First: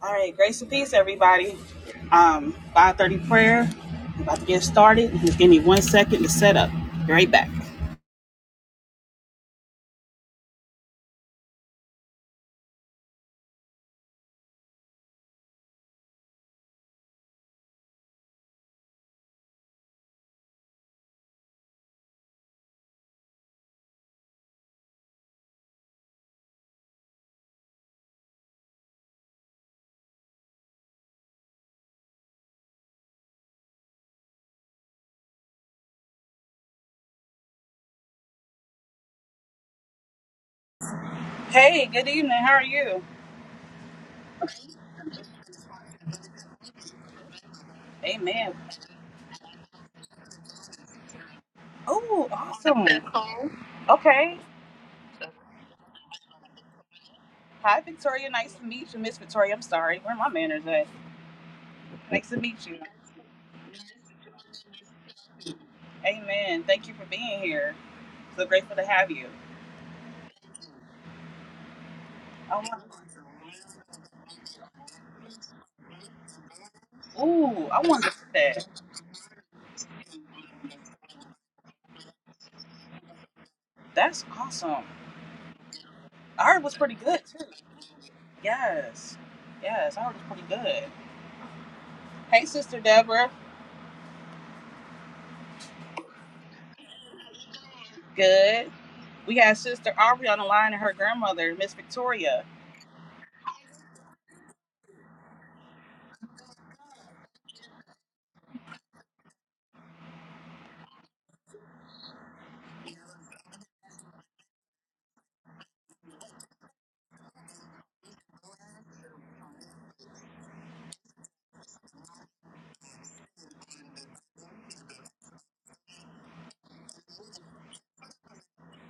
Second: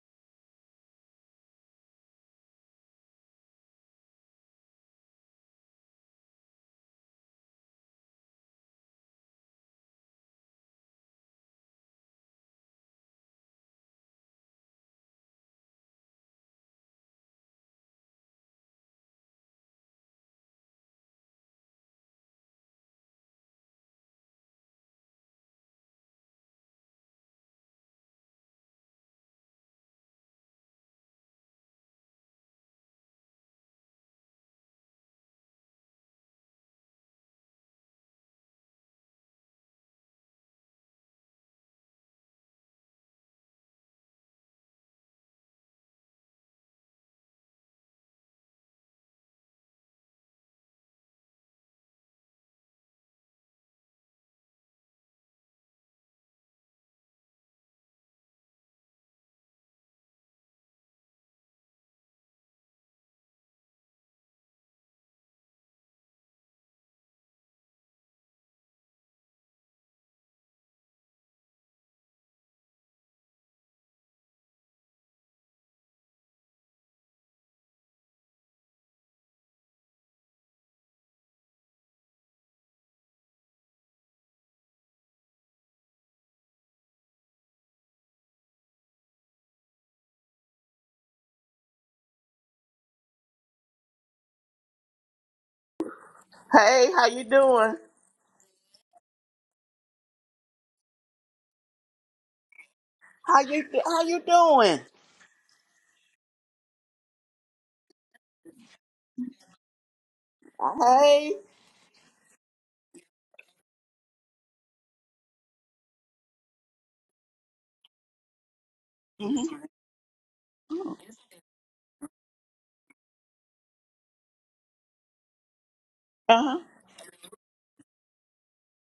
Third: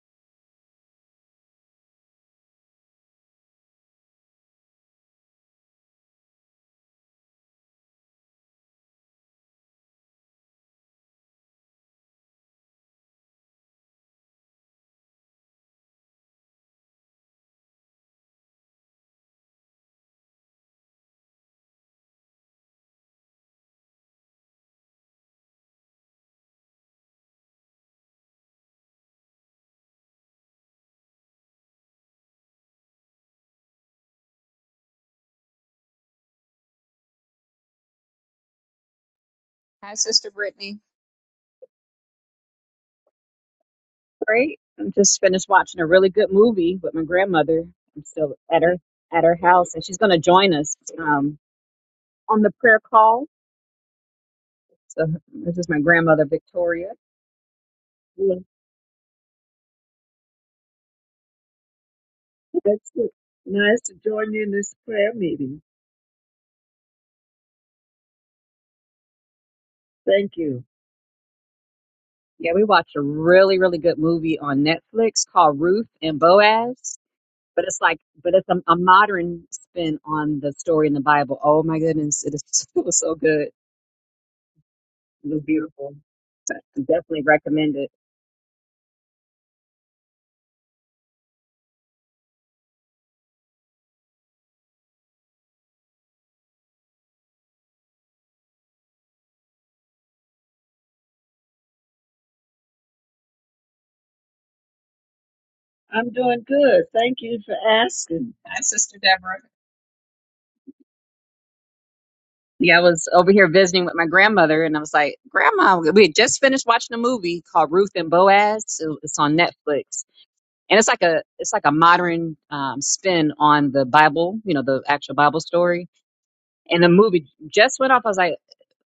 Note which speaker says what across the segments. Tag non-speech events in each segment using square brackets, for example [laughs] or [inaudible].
Speaker 1: All right, grace and peace, everybody. Um, 5:30 prayer. I'm about to get started. Just give me one second to set up. Be right back.
Speaker 2: Hi, Sister Brittany.
Speaker 1: Hey, good evening. How are you?
Speaker 2: Great. i just finished watching a really good movie with my grandmother. I'm still
Speaker 1: Amen.
Speaker 2: at her at her house, and she's going to join us um,
Speaker 1: Oh,
Speaker 2: on the prayer
Speaker 1: awesome.
Speaker 2: call.
Speaker 1: Okay.
Speaker 2: So this is my grandmother Victoria.
Speaker 1: Hi, Victoria.
Speaker 2: Well,
Speaker 1: Nice to meet you, Miss Victoria. I'm sorry. Where are my manners at? Nice to meet you.
Speaker 2: that's good. Nice to join you in this prayer meeting.
Speaker 1: Amen. Thank you for being here. So grateful to have you.
Speaker 2: Thank you. Yeah,
Speaker 1: I
Speaker 2: we
Speaker 1: want.
Speaker 2: watched a really really good movie on Netflix called Ruth and Boaz. But
Speaker 1: Ooh,
Speaker 2: it's
Speaker 1: I
Speaker 2: like,
Speaker 1: wanted to see
Speaker 2: but it's a,
Speaker 1: that.
Speaker 2: a modern spin on the story in the Bible. Oh my goodness, it, is, [laughs] it was so good.
Speaker 1: That's awesome.
Speaker 2: It was beautiful.
Speaker 1: I
Speaker 2: So
Speaker 1: heard it was
Speaker 2: I
Speaker 1: pretty good
Speaker 2: definitely
Speaker 1: too.
Speaker 2: recommend it.
Speaker 1: Yes. Yes, I heard it was pretty good. Hey, Sister Deborah.
Speaker 3: Hey, how you doing?
Speaker 1: Good. We got Sister Aubrey on the line and her grandmother, Miss Victoria.
Speaker 3: How you how you doing?
Speaker 2: I'm doing good. Thank you for asking. Hi, Sister Deborah.
Speaker 3: Hey.
Speaker 2: Yeah, I was over here visiting with my grandmother, and I was like, Grandma, we had just finished watching a movie called Ruth and Boaz. It- It's on
Speaker 3: hmm
Speaker 2: Netflix, and it's like a it's like a modern um, spin on the Bible, you know, the actual Bible story.
Speaker 3: Uh huh.
Speaker 2: And the movie just went off. I was like,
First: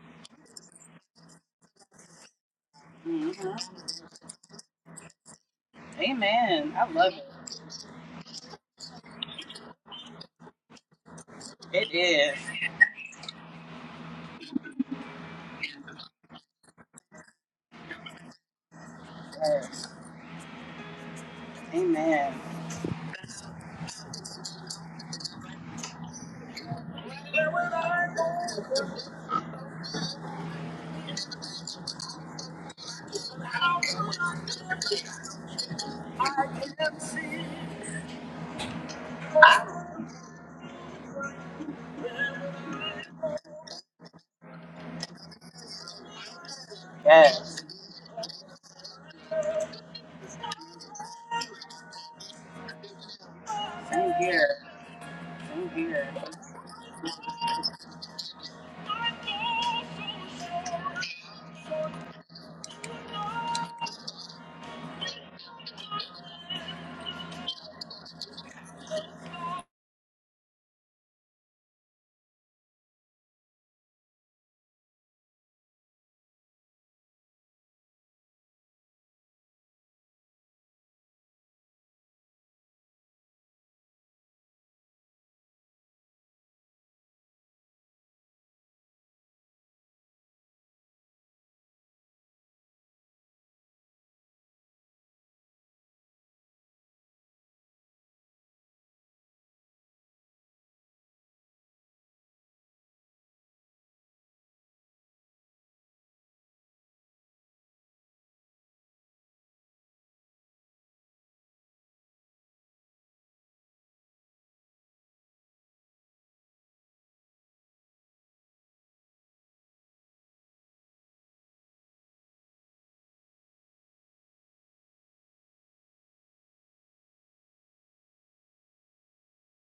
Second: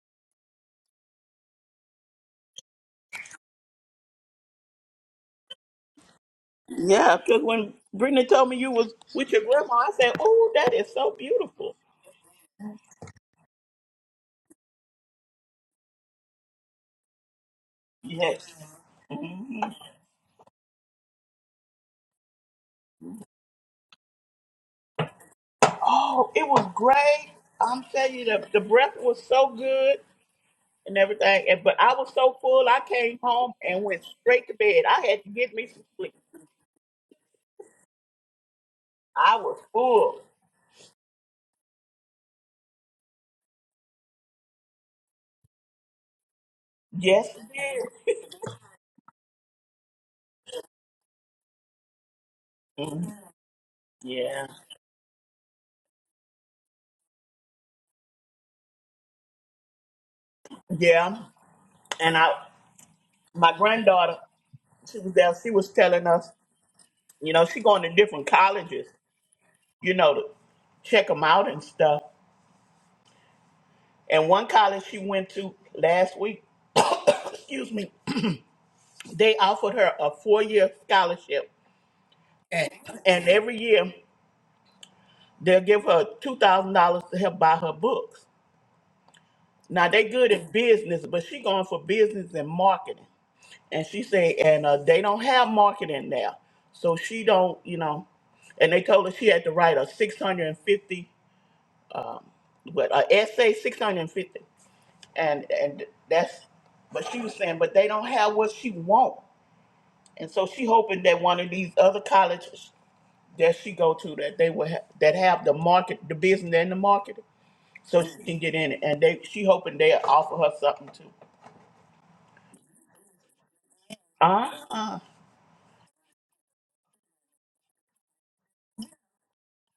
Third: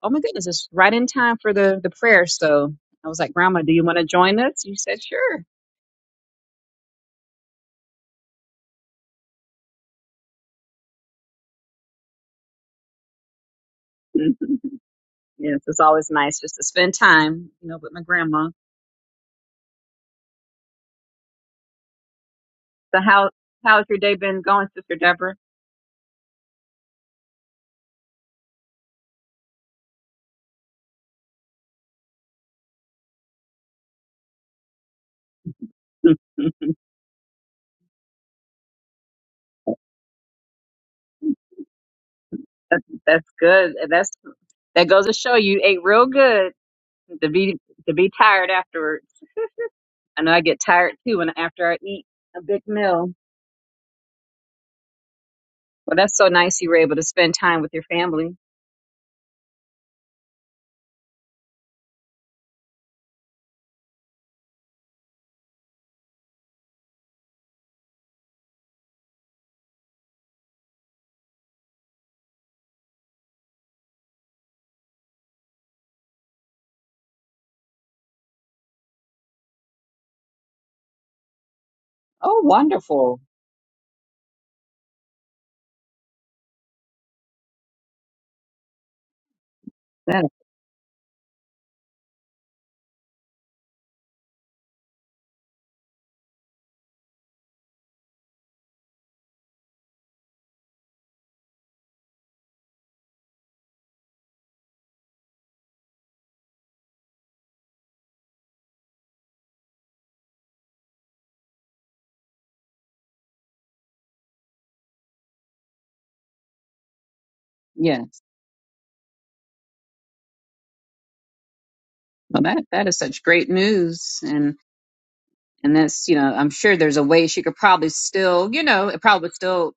Speaker 2: Oh my goodness, it's right in time for the the prayer. So I was
Speaker 1: hmm
Speaker 2: like, Grandma, do you want to join us? She said, Sure.
Speaker 1: Amen. I love
Speaker 3: Yeah,
Speaker 1: it.
Speaker 3: because when Brittany told me you was with your grandma, I said, "Oh, that is so beautiful."
Speaker 1: It is.
Speaker 2: [laughs] Yes, it's always nice just to spend time, you know, with my grandma.
Speaker 3: Yes. hmm
Speaker 1: Yes. Amen.
Speaker 2: So how how's your day been going, Sister Deborah?
Speaker 3: Oh, it was great. I'm telling you, the, the breath was so good and everything. And, but I was so full, I came home and went straight to bed. I had to get me some
Speaker 2: [laughs]
Speaker 3: sleep.
Speaker 2: that's,
Speaker 3: I was full.
Speaker 2: that's good. That's that goes to show you ate real good
Speaker 3: Yes,
Speaker 2: to be
Speaker 1: Yes.
Speaker 3: it
Speaker 2: to be tired afterwards. I know I get tired too when after I eat a big
Speaker 3: is.
Speaker 2: meal.
Speaker 3: Mhm.
Speaker 1: Same
Speaker 3: Yeah.
Speaker 1: here. Same
Speaker 2: Well,
Speaker 1: here.
Speaker 2: that's so nice you were able to spend time with your family.
Speaker 3: Yeah. And I, my granddaughter, she was there, she was telling us, you know, she going to different colleges, you know, to check them out and stuff. And one college she went to last week, excuse me, [clears throat] they offered her a four-year scholarship,
Speaker 2: Oh, wonderful!
Speaker 3: and every year they'll give her two thousand dollars to help buy her books. Now they
Speaker 2: That
Speaker 3: good in business, but she going for business and marketing, and she said, and uh, they don't have marketing now, so she don't, you know, and they told her she had to write a 650 but uh, essay six hundred and fifty, and and that's. But she was saying, but they don't have what she want, and so she hoping that one of these other colleges that she go to that they will ha- that have the market, the business and the marketing, so
Speaker 2: yes.
Speaker 3: she can get in it, and they she hoping they offer her something too.
Speaker 2: Well, that that is such great news,
Speaker 3: Uh
Speaker 2: and
Speaker 3: uh
Speaker 2: and that's you know I'm sure there's a way she could probably still you know it probably still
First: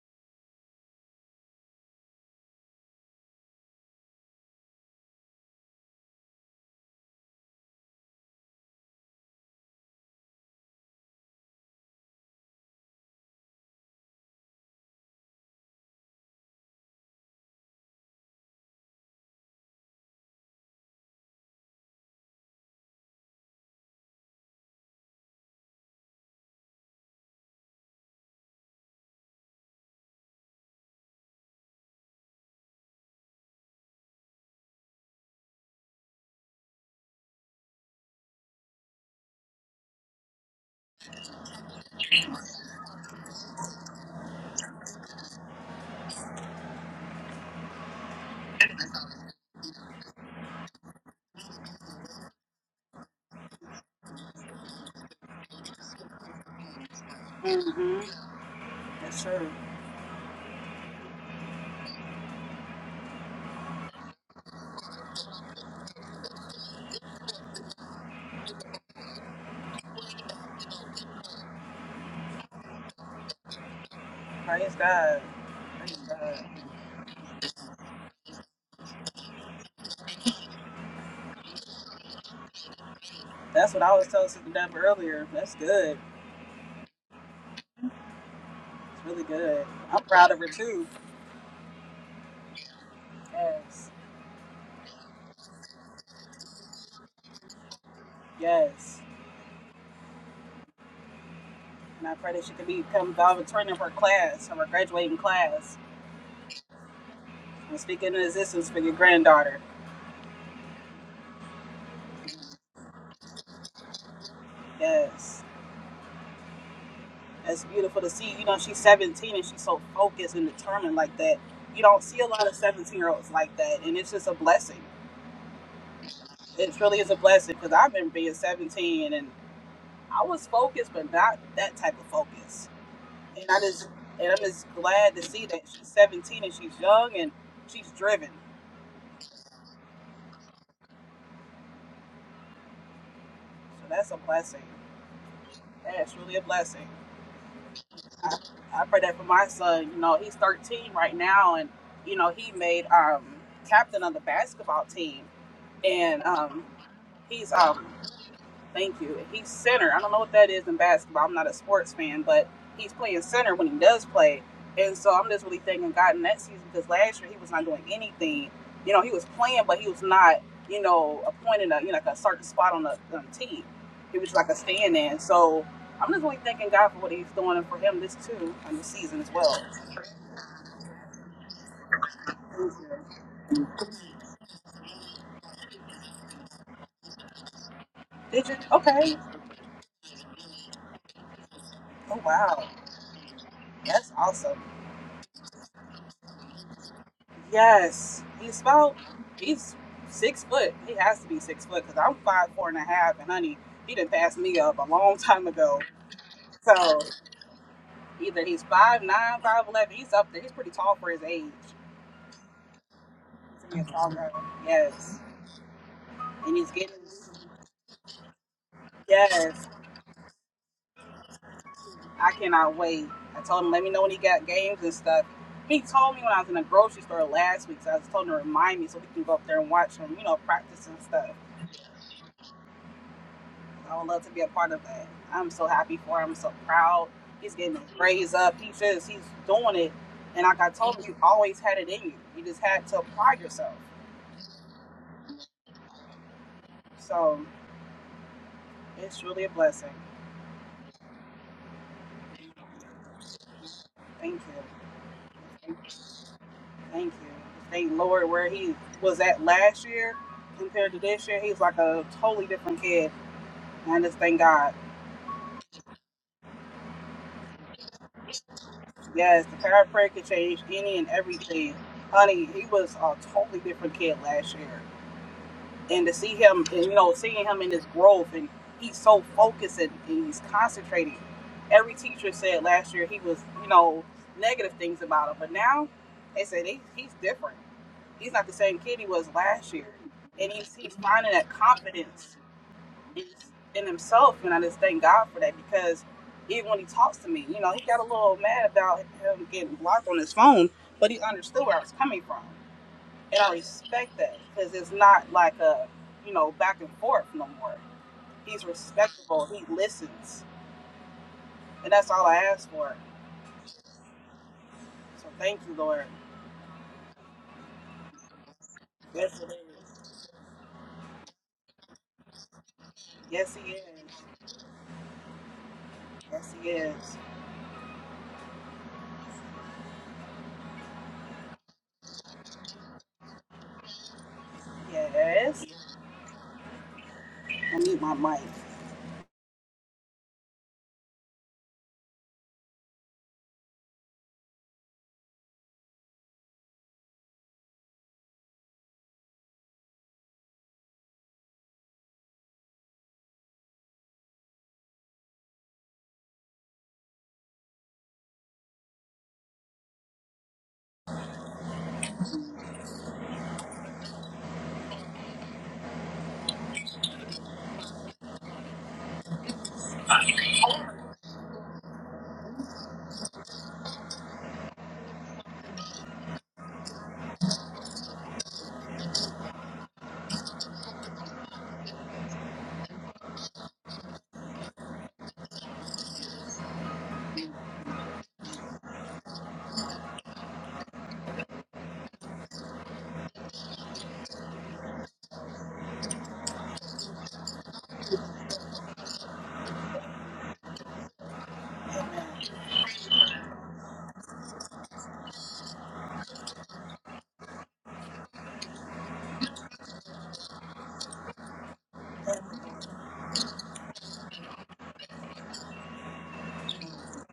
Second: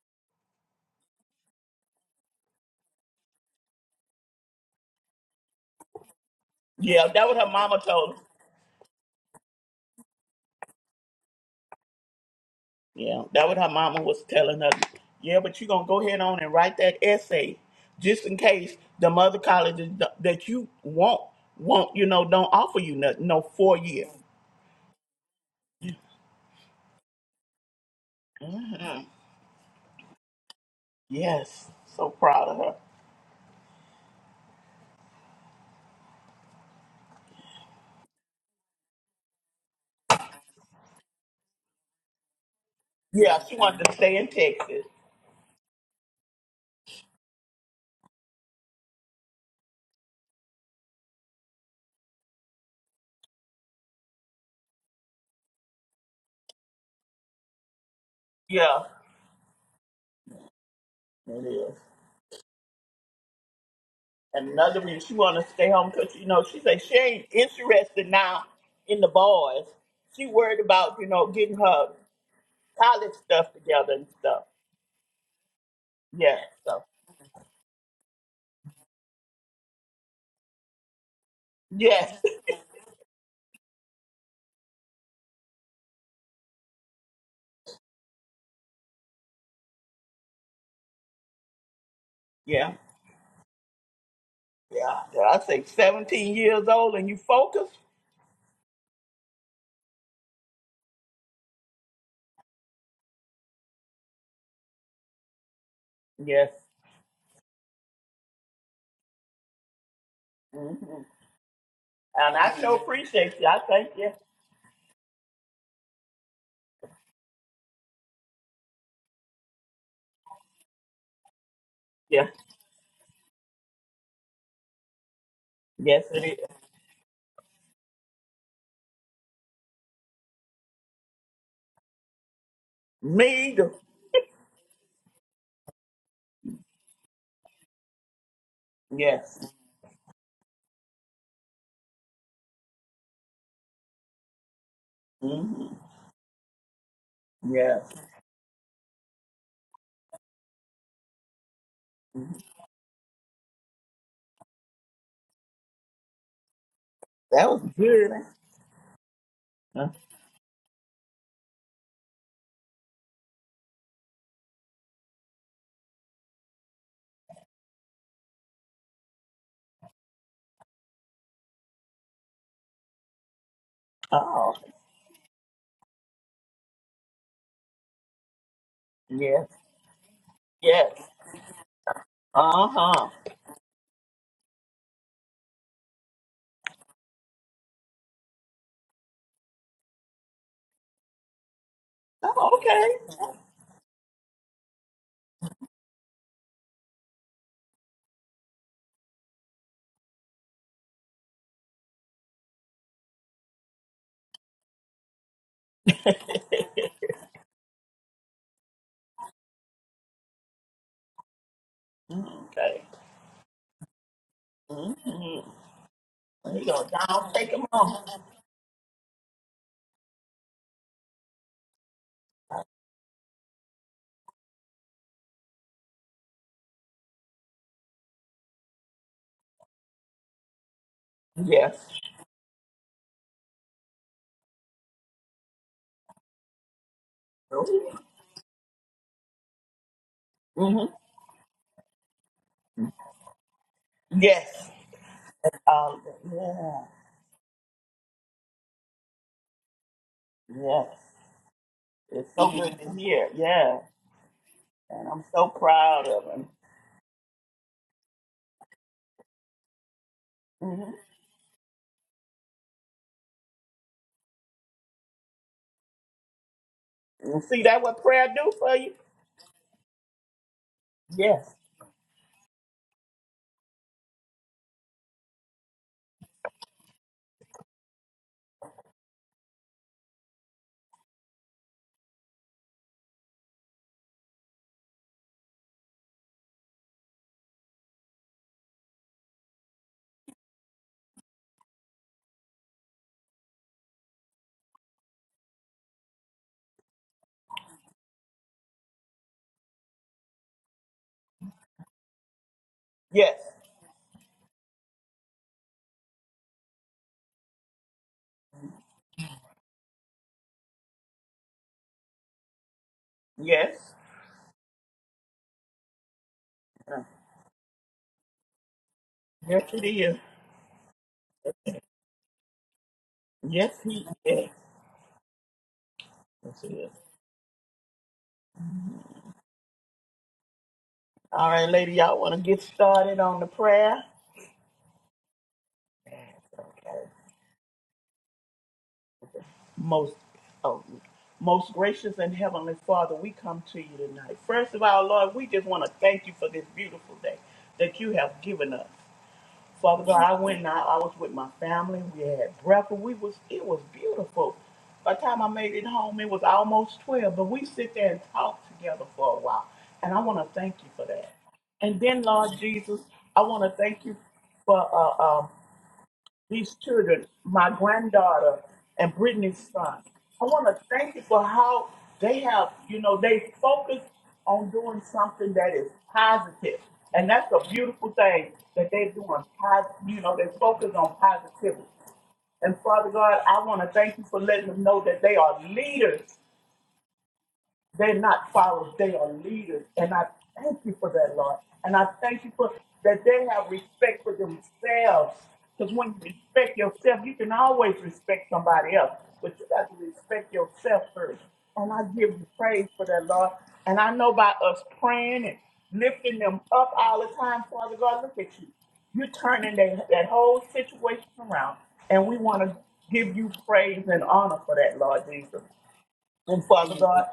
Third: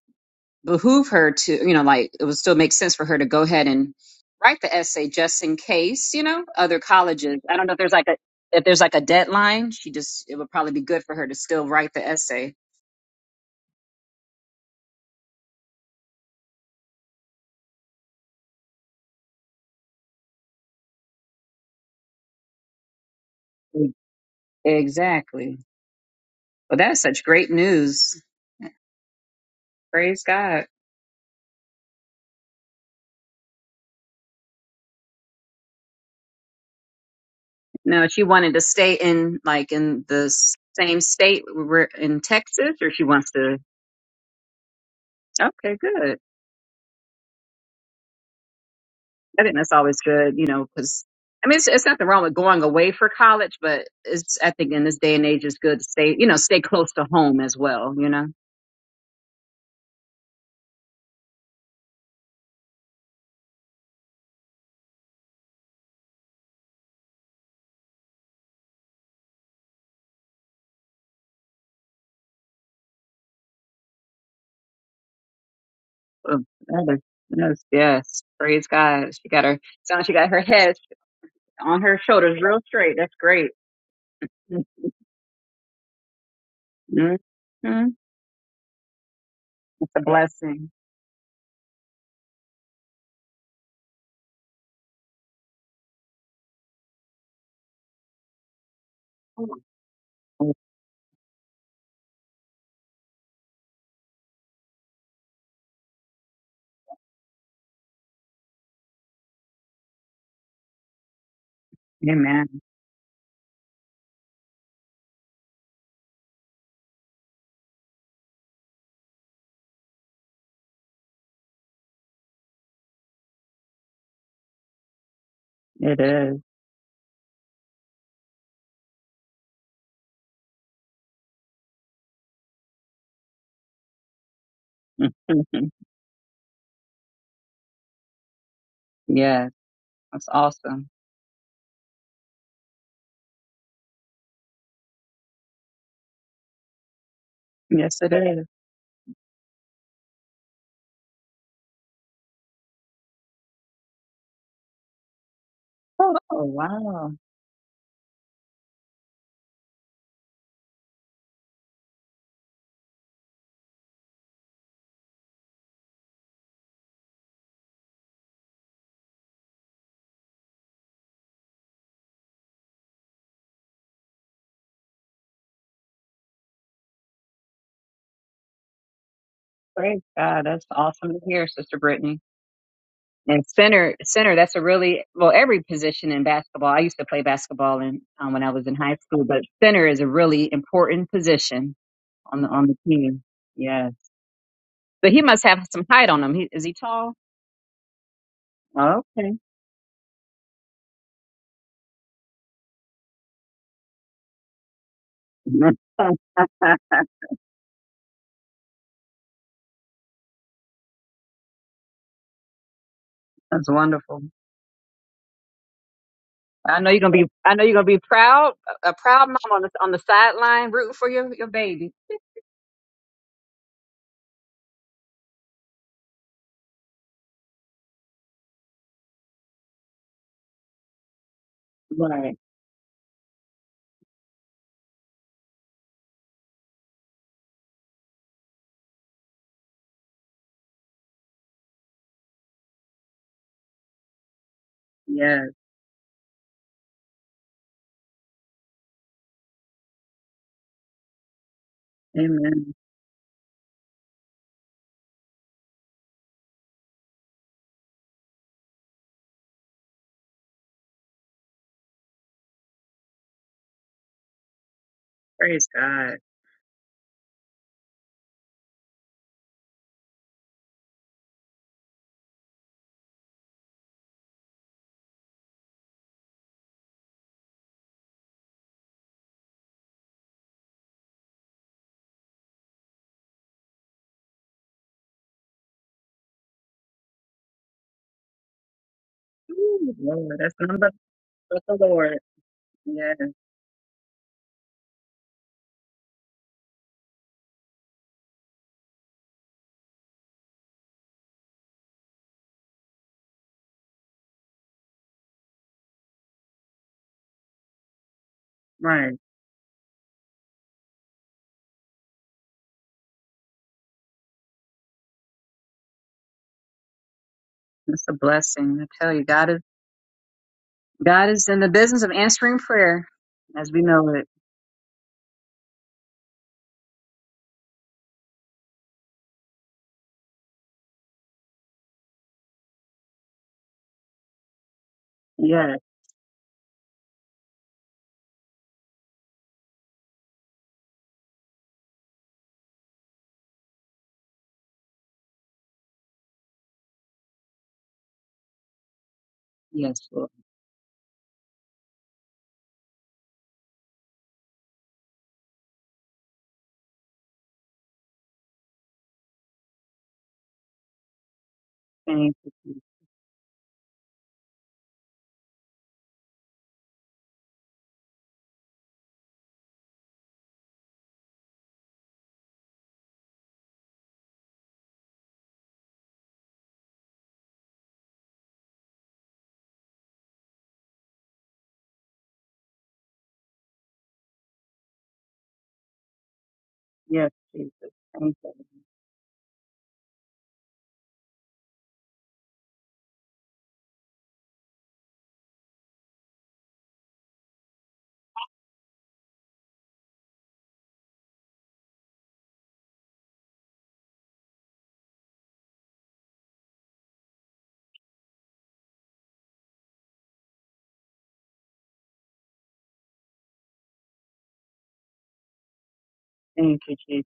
Speaker 2: behoove her to, you know, like it would still make sense for her to go ahead and write the essay just in case, you know, other
Speaker 3: Yeah, that what
Speaker 2: colleges.
Speaker 3: her
Speaker 2: I don't know if
Speaker 3: mama
Speaker 2: there's like
Speaker 3: told. her.
Speaker 2: a if there's like a deadline, she just it would probably be good for her to still write the essay.
Speaker 3: Yeah, that what her mama was telling her. Yeah, but you gonna go ahead on and write that essay, just in case the mother colleges th- that you want won't you know don't offer you nothing no four year.
Speaker 2: Exactly. Well, that's such great news. Praise God.
Speaker 3: Yes, so proud of her.
Speaker 2: Now, she wanted to stay in like in the s- same state we're in Texas, or she wants
Speaker 3: Yeah, she
Speaker 2: to.
Speaker 3: wanted to stay in Texas.
Speaker 2: Okay, good. I think that's always good, you know, because I mean, it's, it's nothing wrong with going away for college, but it's I think in this day and age, it's good to stay, you know, stay close to home as well,
Speaker 1: Mm-hmm.
Speaker 2: you know.
Speaker 3: Yeah,
Speaker 1: That's true.
Speaker 3: it is. And another reason she wanted to stay home because you know she said she ain't interested now in the boys. She worried about you know getting her college stuff together and stuff.
Speaker 1: Praise God. Praise
Speaker 2: Uh,
Speaker 3: Yeah,
Speaker 1: God.
Speaker 3: so
Speaker 2: Yes, yes, yes. praise God. She got her sounds. like She got her head on her
Speaker 3: yes,
Speaker 2: shoulders, real straight. That's great.
Speaker 1: That's what I was telling Sister Deborah earlier. That's good.
Speaker 2: Mm-hmm.
Speaker 1: It's really good.
Speaker 2: It's a
Speaker 1: I'm proud of her
Speaker 2: blessing.
Speaker 1: too.
Speaker 3: [laughs] yeah.
Speaker 1: Yes.
Speaker 3: Yeah, I think 17 years old and you focus.
Speaker 1: Yes. And I pray that she can become valedictorian of her class, of her graduating class,
Speaker 3: Yes.
Speaker 1: and speak into existence for your granddaughter.
Speaker 3: hmm And
Speaker 2: Amen.
Speaker 3: I so appreciate you. I thank you.
Speaker 1: Yes. That's beautiful to see. You know, she's 17 and she's so focused and determined like that. You don't see
Speaker 3: Yeah.
Speaker 1: a lot of 17 year olds like that. And it's just a blessing.
Speaker 2: It
Speaker 3: Yes,
Speaker 2: is.
Speaker 3: it is.
Speaker 1: It really is a blessing because I remember being 17 and I was focused, but not that type of focus. And
Speaker 3: Me
Speaker 1: I
Speaker 3: either.
Speaker 1: just, and I'm just glad to see that she's 17 and she's young and she's driven.
Speaker 2: [laughs]
Speaker 3: Yes.
Speaker 2: yes, that's awesome.
Speaker 1: So that's a blessing.
Speaker 3: hmm
Speaker 1: That's really a blessing.
Speaker 3: Yes.
Speaker 2: Yes, it is.
Speaker 1: I pray that for my son. You know, he's 13 right now, and you know he made um captain of the basketball team,
Speaker 2: Oh
Speaker 1: and um
Speaker 2: wow!
Speaker 3: That
Speaker 1: he's
Speaker 3: was
Speaker 1: um
Speaker 3: good.
Speaker 1: Thank you. He's
Speaker 3: huh?
Speaker 1: center. I don't know what that is in basketball. I'm not a sports fan, but he's playing center when he does play. And so I'm just really thanking God in that season because last year he was not doing anything. You know, he was playing, but he was not, you know, appointed a you know like a certain spot on the on team. He was like
Speaker 3: Oh,
Speaker 1: a stand in. So I'm just really thanking God for what he's doing and for him this too on the season as
Speaker 3: yes.
Speaker 1: well.
Speaker 2: Praise God. That's
Speaker 3: Yes.
Speaker 2: awesome to hear, Sister Brittany.
Speaker 3: Uh huh.
Speaker 2: And center, center, that's a really, well, every position in basketball. I used to play basketball in, um, when
Speaker 1: Did
Speaker 2: I
Speaker 1: you?
Speaker 2: was in high
Speaker 1: Okay.
Speaker 2: school, but center is a really important position
Speaker 1: Oh
Speaker 2: on the,
Speaker 1: wow,
Speaker 2: on the
Speaker 3: Oh,
Speaker 2: team. Yes.
Speaker 1: that's awesome.
Speaker 2: But he must have some height on him. He, is he tall?
Speaker 1: Yes, he's about
Speaker 2: Oh, okay.
Speaker 1: he's six foot. He has to be six foot because I'm five four and a half, and honey, he didn't pass me up a long time
Speaker 2: [laughs]
Speaker 1: ago.
Speaker 3: okay.
Speaker 1: So either he's five nine, five eleven. He's up there. He's pretty tall for his age.
Speaker 3: [laughs] okay.
Speaker 2: that's
Speaker 1: To be a tall
Speaker 2: wonderful.
Speaker 1: guy. Yes,
Speaker 3: Mm-hmm.
Speaker 1: and
Speaker 3: There you
Speaker 1: he's
Speaker 2: I
Speaker 3: go.
Speaker 2: know
Speaker 1: getting
Speaker 2: you're going to be,
Speaker 3: Down, take
Speaker 2: I know
Speaker 3: them
Speaker 2: you're going to be
Speaker 3: on.
Speaker 2: proud, a proud mom on
Speaker 1: yes.
Speaker 2: the, on the sideline rooting for your, your baby.
Speaker 1: I cannot wait. I told him let me know when he got games and stuff. He told me when I was in the grocery store last week, so I just told him to remind me so we can go up there and watch him. You know, practice and stuff.
Speaker 3: Yes.
Speaker 2: Right.
Speaker 1: I would love to be a part of that. I'm so happy for him. I'm so proud. He's getting his
Speaker 3: Mm
Speaker 1: grades up. He says he's doing it. And like I told
Speaker 3: hmm
Speaker 1: him, you always had it in you. You just had to apply yourself.
Speaker 3: Yes.
Speaker 2: Yes.
Speaker 3: Um, yeah.
Speaker 1: So it's really a blessing.
Speaker 3: Yes. It's so
Speaker 2: Amen.
Speaker 3: good to hear. Yes.
Speaker 1: Thank
Speaker 3: And I'm so
Speaker 1: you.
Speaker 3: proud of him.
Speaker 1: Thank you. Thank Lord where he was at last year
Speaker 3: hmm
Speaker 1: compared to this year. He's like a totally different kid. And I just thank God.
Speaker 2: Praise God.
Speaker 3: And see that what prayer do for you?
Speaker 1: Yes, the power of prayer could change any and
Speaker 3: Yes.
Speaker 1: everything. Honey, he was a totally different kid last year. and to see him and you know seeing him in his growth and he's so focused and, and he's concentrating every teacher said last year he was you know negative things about him but now they said they, he's different he's not the same kid he was last year
Speaker 2: Ooh, Lord,
Speaker 1: and
Speaker 2: that's the
Speaker 1: he's,
Speaker 2: number
Speaker 1: he's finding that
Speaker 2: of the Lord.
Speaker 1: confidence
Speaker 2: Yes.
Speaker 1: in in himself and i just thank god for that because even when he talks to me you know he got a little mad about him getting blocked on his phone but he understood where i was coming from
Speaker 3: Yes.
Speaker 1: and I respect that because it's not like a you know back and forth no more. He's
Speaker 2: Right.
Speaker 1: respectable. He listens, and that's all I ask for.
Speaker 3: Yes.
Speaker 1: So thank you, Lord.
Speaker 3: Uh,
Speaker 2: That's a blessing. I tell you,
Speaker 1: Yes, it
Speaker 2: God is
Speaker 3: Yes, it
Speaker 1: is.
Speaker 3: is.
Speaker 2: God is in the business of answering prayer,
Speaker 1: Yes,
Speaker 2: as
Speaker 1: he
Speaker 3: Yes,
Speaker 2: we
Speaker 1: is.
Speaker 3: he
Speaker 2: know it.
Speaker 3: is.
Speaker 1: Yes,
Speaker 3: Yes, it
Speaker 1: he
Speaker 3: is.
Speaker 1: is.
Speaker 3: All right, lady, y'all want to get started on the prayer?
Speaker 1: Yes.
Speaker 2: Yes,
Speaker 3: Yes, okay.
Speaker 1: I need my mic.
Speaker 3: Most, oh, most gracious and heavenly Father, we come to you tonight. First of all, Lord, we just want to thank you for this beautiful day that you have given us.
Speaker 2: yes,
Speaker 3: Father God,
Speaker 2: Lord.
Speaker 3: I went and I I was with my family. We had breakfast. We was it was beautiful. By the time I made it home, it was almost twelve. But we sit there and talk together for a while, and I want to thank you for that. And then,
Speaker 2: Thank you,
Speaker 3: Lord
Speaker 2: Jesus.
Speaker 3: Jesus, I want to thank you for uh, uh, these children, my granddaughter and Brittany's son. I want to thank you for how they have, you know, they focus on doing something that is positive. And that's a beautiful thing that they're doing. Pos- You know, they focus on positivity. And Father God, I want to thank you for letting them know that they are leaders
Speaker 2: Yes, Jesus.
Speaker 3: they're
Speaker 2: Thank
Speaker 3: not
Speaker 2: you.
Speaker 3: followers, they are leaders. And I thank you for that, Lord. And I thank you for that they have respect for themselves. Because when you respect yourself, you can always respect somebody else. But you got to respect yourself first. And I give you praise for that, Lord. And I know by us praying and lifting them up all the time, Father God, look at you. You're turning that, that whole situation around. And we want to give you praise and honor for that, Lord Jesus. And
Speaker 2: Thank
Speaker 3: Father
Speaker 2: you, Jesus.
Speaker 3: God,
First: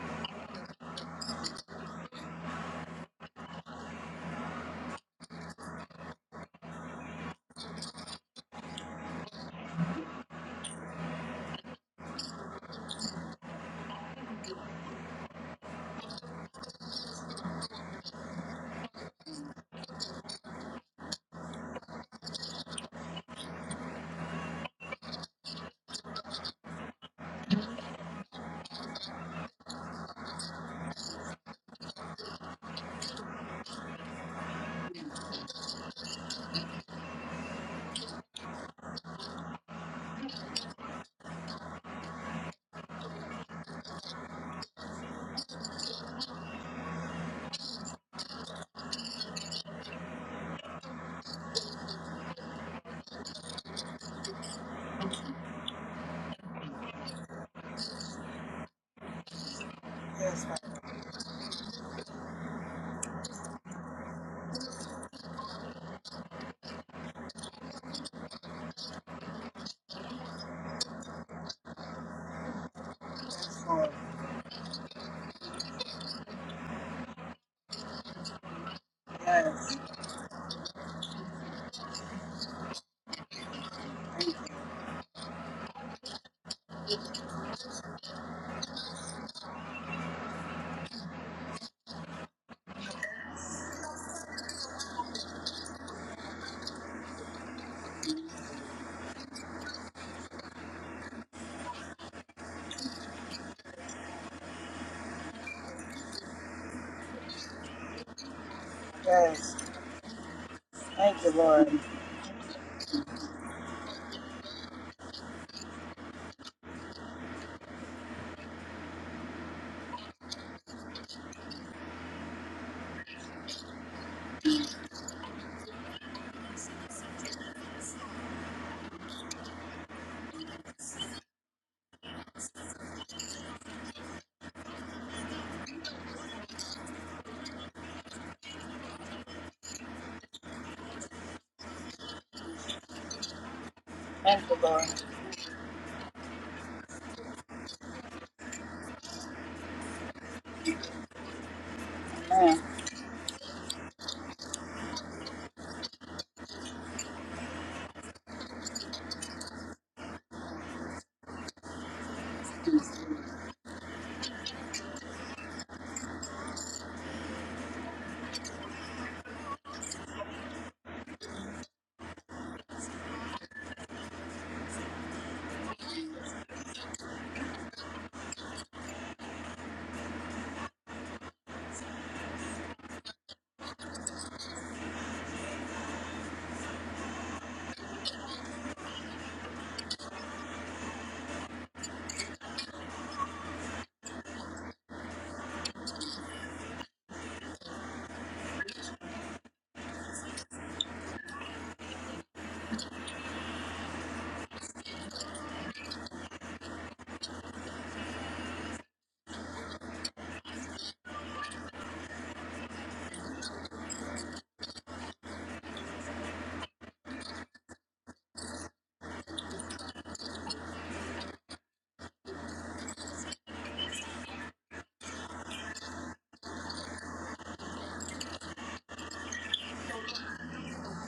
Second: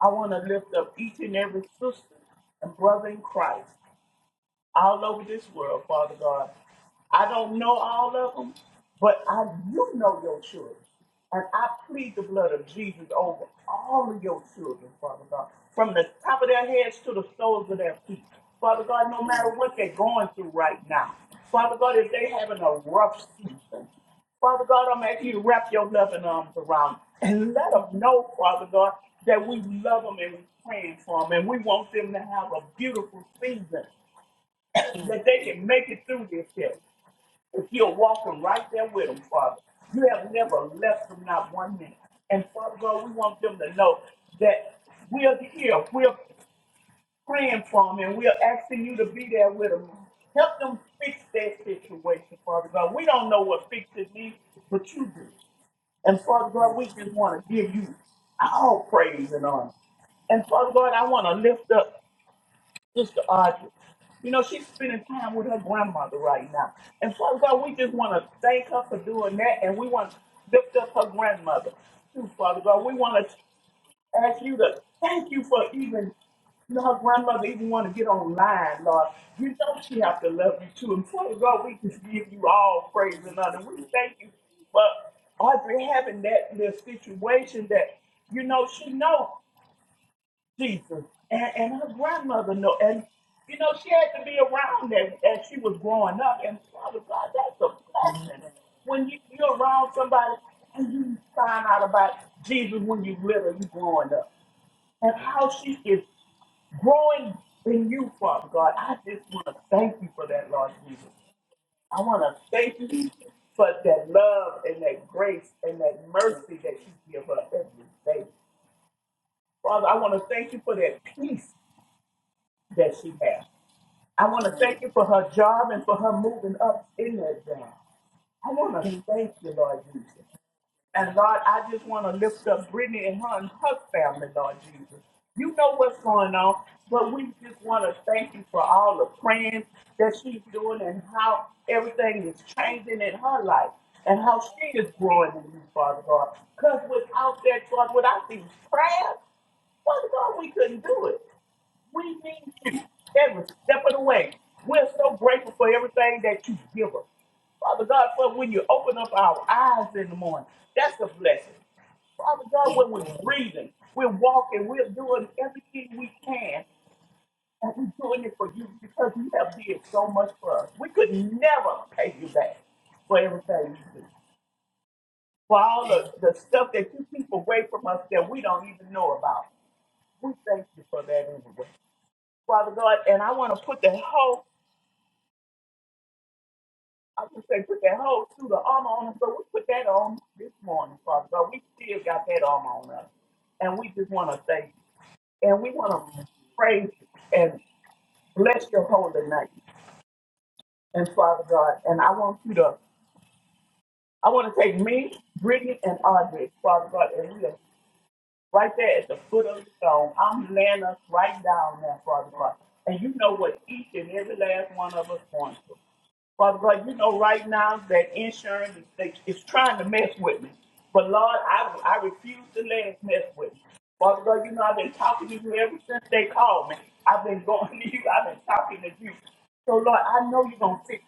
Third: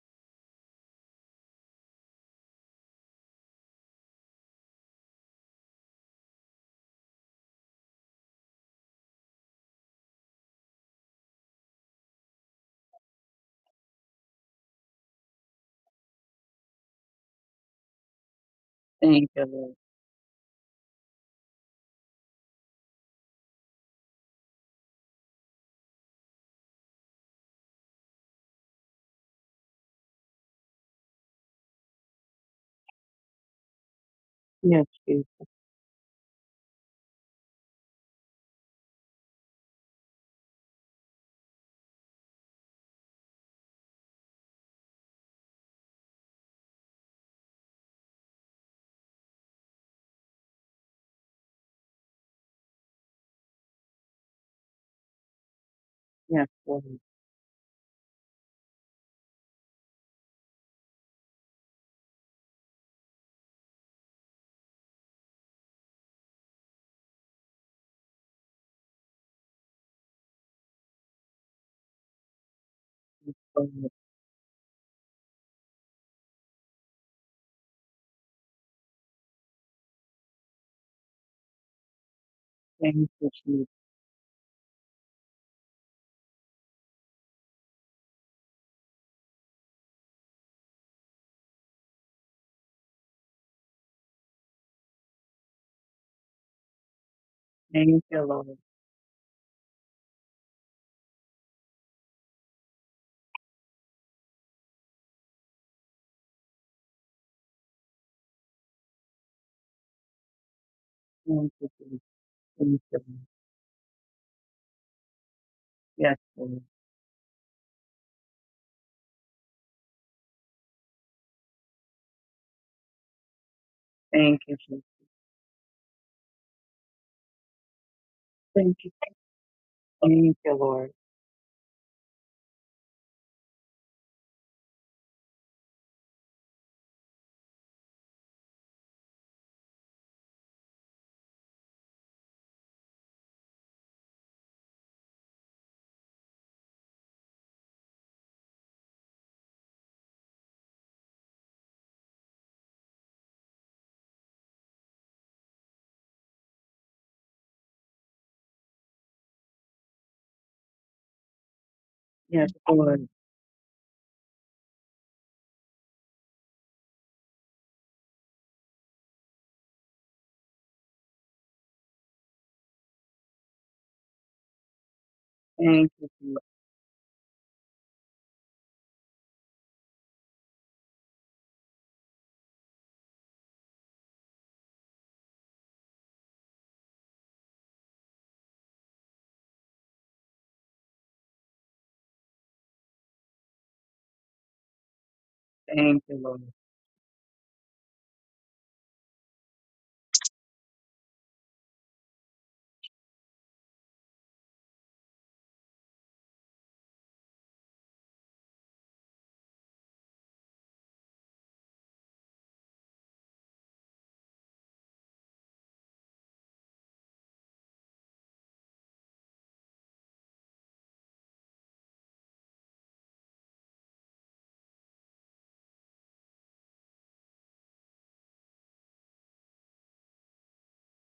Speaker 3: I want to lift up each and every sister and brother in Christ all over this world, Father God. I don't know all of them, but I do know your children. And I plead the blood of Jesus over all of your children, Father God, from the top of their heads to the soles of their feet. Father God, no
Speaker 2: Thank you,
Speaker 3: matter
Speaker 2: Lord.
Speaker 3: what they're going through right now, Father God, if they're having a rough season, Father God, I'm asking you to wrap your loving arms around them and let them know, Father God, that we love them and we're praying for them and we want them to have a beautiful season
Speaker 2: Yes,
Speaker 3: so
Speaker 2: Jesus.
Speaker 3: that they can make it through this here. If you're walking right there with them, Father, you have never left them not one minute. And Father God, we want them to know that we're here, we're praying for them, and we're asking you to be there with them. Help them fix their situation, Father God. We don't know what fix it means, but you do. And
Speaker 2: Yes,
Speaker 3: Father God,
Speaker 2: Lord.
Speaker 3: we just want to give you all praise and honor. And
Speaker 1: Yes, Father.
Speaker 3: Father God, I want to lift up Sister Audrey, You know, she's spending time with her grandmother right now. And Father God, we just want to thank her for doing that, and we want to lift up her grandmother. Too, Father God, we want to
Speaker 1: Yes,
Speaker 2: Lord.
Speaker 1: Lord.
Speaker 3: ask you to thank you for even, you know, her grandmother even want to get online, Lord. You
Speaker 1: Yes.
Speaker 3: know she have to love you too. And Father God, we just give you all
Speaker 2: Thank
Speaker 3: praise
Speaker 2: you,
Speaker 3: and honor.
Speaker 2: Jesus.
Speaker 3: We thank you
Speaker 1: Thank you.
Speaker 3: for Audrey having that little situation that, you know, she knows. Jesus. And, and her grandmother know, and you know she had to be around that as she was growing up. And Father God, that's
Speaker 2: Thank
Speaker 3: a
Speaker 2: you,
Speaker 3: blessing
Speaker 2: Lord.
Speaker 3: when you, you're around somebody and you find out about Jesus when you little, you growing up, and how she is growing in you, Father God. I just want to
Speaker 1: Yes.
Speaker 3: thank you for that, Lord Jesus.
Speaker 1: Thank you,
Speaker 2: Thank you,
Speaker 1: Lord.
Speaker 2: Jesus.
Speaker 3: I want to
Speaker 2: Thank
Speaker 3: thank
Speaker 2: you,
Speaker 3: you
Speaker 2: Lord.
Speaker 3: for that love and that grace and that
Speaker 2: Yes,
Speaker 3: mercy
Speaker 2: Lord.
Speaker 3: that you give her every day. Father, I want to thank you for that peace that she has. I
Speaker 2: Thank
Speaker 3: want to
Speaker 2: you,
Speaker 3: thank
Speaker 2: Jesus.
Speaker 3: you for her job and for her moving up in that job. I
Speaker 2: Thank
Speaker 3: want to
Speaker 2: you.
Speaker 3: thank you, Lord Jesus.
Speaker 2: Thank you, Lord.
Speaker 3: And Lord, I just want to lift up Brittany and her and her family, Lord Jesus. You know what's going on, but we just want to thank you for all the praying that she's doing and how everything is changing in her life and how
Speaker 1: Thank you,
Speaker 3: she is
Speaker 1: Lord.
Speaker 3: growing in you, Father God. Because without that, God, without these prayers, Father God, we couldn't do it. We need
Speaker 1: Man.
Speaker 3: you every step of the way. We're so grateful for everything that you give us. Father God, for when you open up our eyes in the morning, that's a blessing. Father
Speaker 2: Yes,
Speaker 3: God, when
Speaker 2: Lord.
Speaker 3: we're breathing, we're walking, we're doing everything we can, and we're doing it for you because you have did so much for us. We could never pay you back for everything you do. For all
Speaker 2: Thank you,
Speaker 3: the,
Speaker 2: Jesus.
Speaker 3: the stuff that you keep away from us that we don't even know about. We thank you for that anyway. Father God, and I want to put that whole, I can say, put that whole suit of armor on us, So we put that on this morning, Father God. We still got that armor on us. And we just want to thank you. And we want
Speaker 2: Thank you,
Speaker 3: to
Speaker 2: Lord.
Speaker 3: praise you and bless your holy name. And Father God, and I want you to, I want to take me, Brittany, and Audrey, Father God, and we are right there at the foot of the stone. I'm laying us right down there, Father God. And you know what each and every last one of us wants. Father God, you know right now that insurance is, they- is trying to mess with me. But Lord, I, I refuse to let it mess with me. Father God, you know I've been talking to you ever since they called me. I've been going [laughs] to you. I've been talking to you. So Lord, I know you're going to fix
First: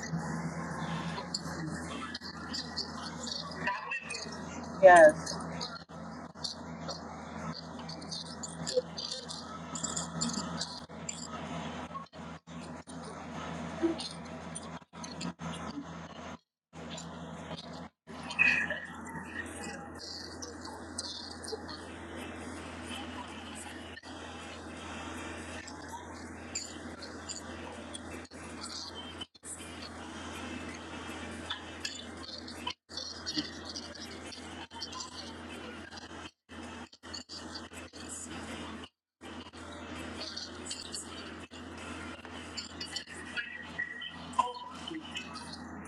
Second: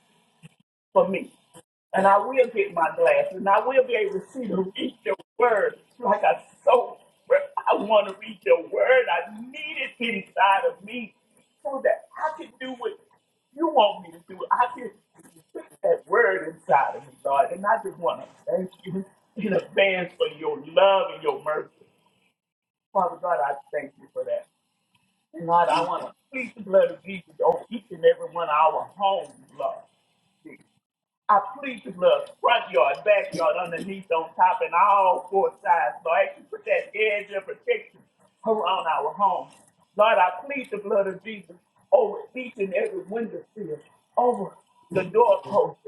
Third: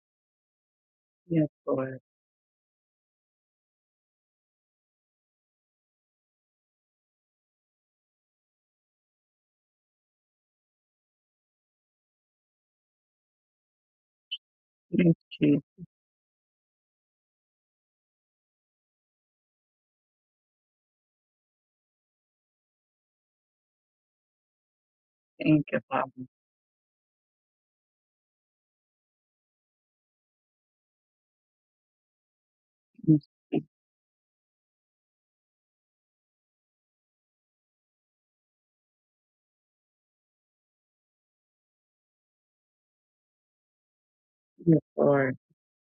Speaker 3: for me.
Speaker 2: Yes, Lord.
Speaker 3: And I will get my glasses, and I will be able to see to read your
Speaker 1: Yes.
Speaker 3: word like I so well, I want to read your word. I need it inside of me so that I can do what you want me to do. I can
Speaker 2: Yes, Jesus.
Speaker 3: put that word inside of me, Lord. And I just want to thank you in advance for your love and your mercy. Father God, I thank you for that. And
Speaker 2: Thank
Speaker 3: Lord, I
Speaker 2: you,
Speaker 3: want
Speaker 2: Father.
Speaker 3: to plead the blood of Jesus on each and every one of our homes, Lord. I plead the blood, front yard,
Speaker 2: Yes,
Speaker 3: backyard,
Speaker 2: Jesus.
Speaker 3: underneath, on top, and all four sides. Lord, I ask you to put that edge of protection around our home. Lord, I plead the blood of Jesus over each and every window sill, over
Speaker 2: Yes,
Speaker 3: the
Speaker 2: Lord.
Speaker 3: doorpost.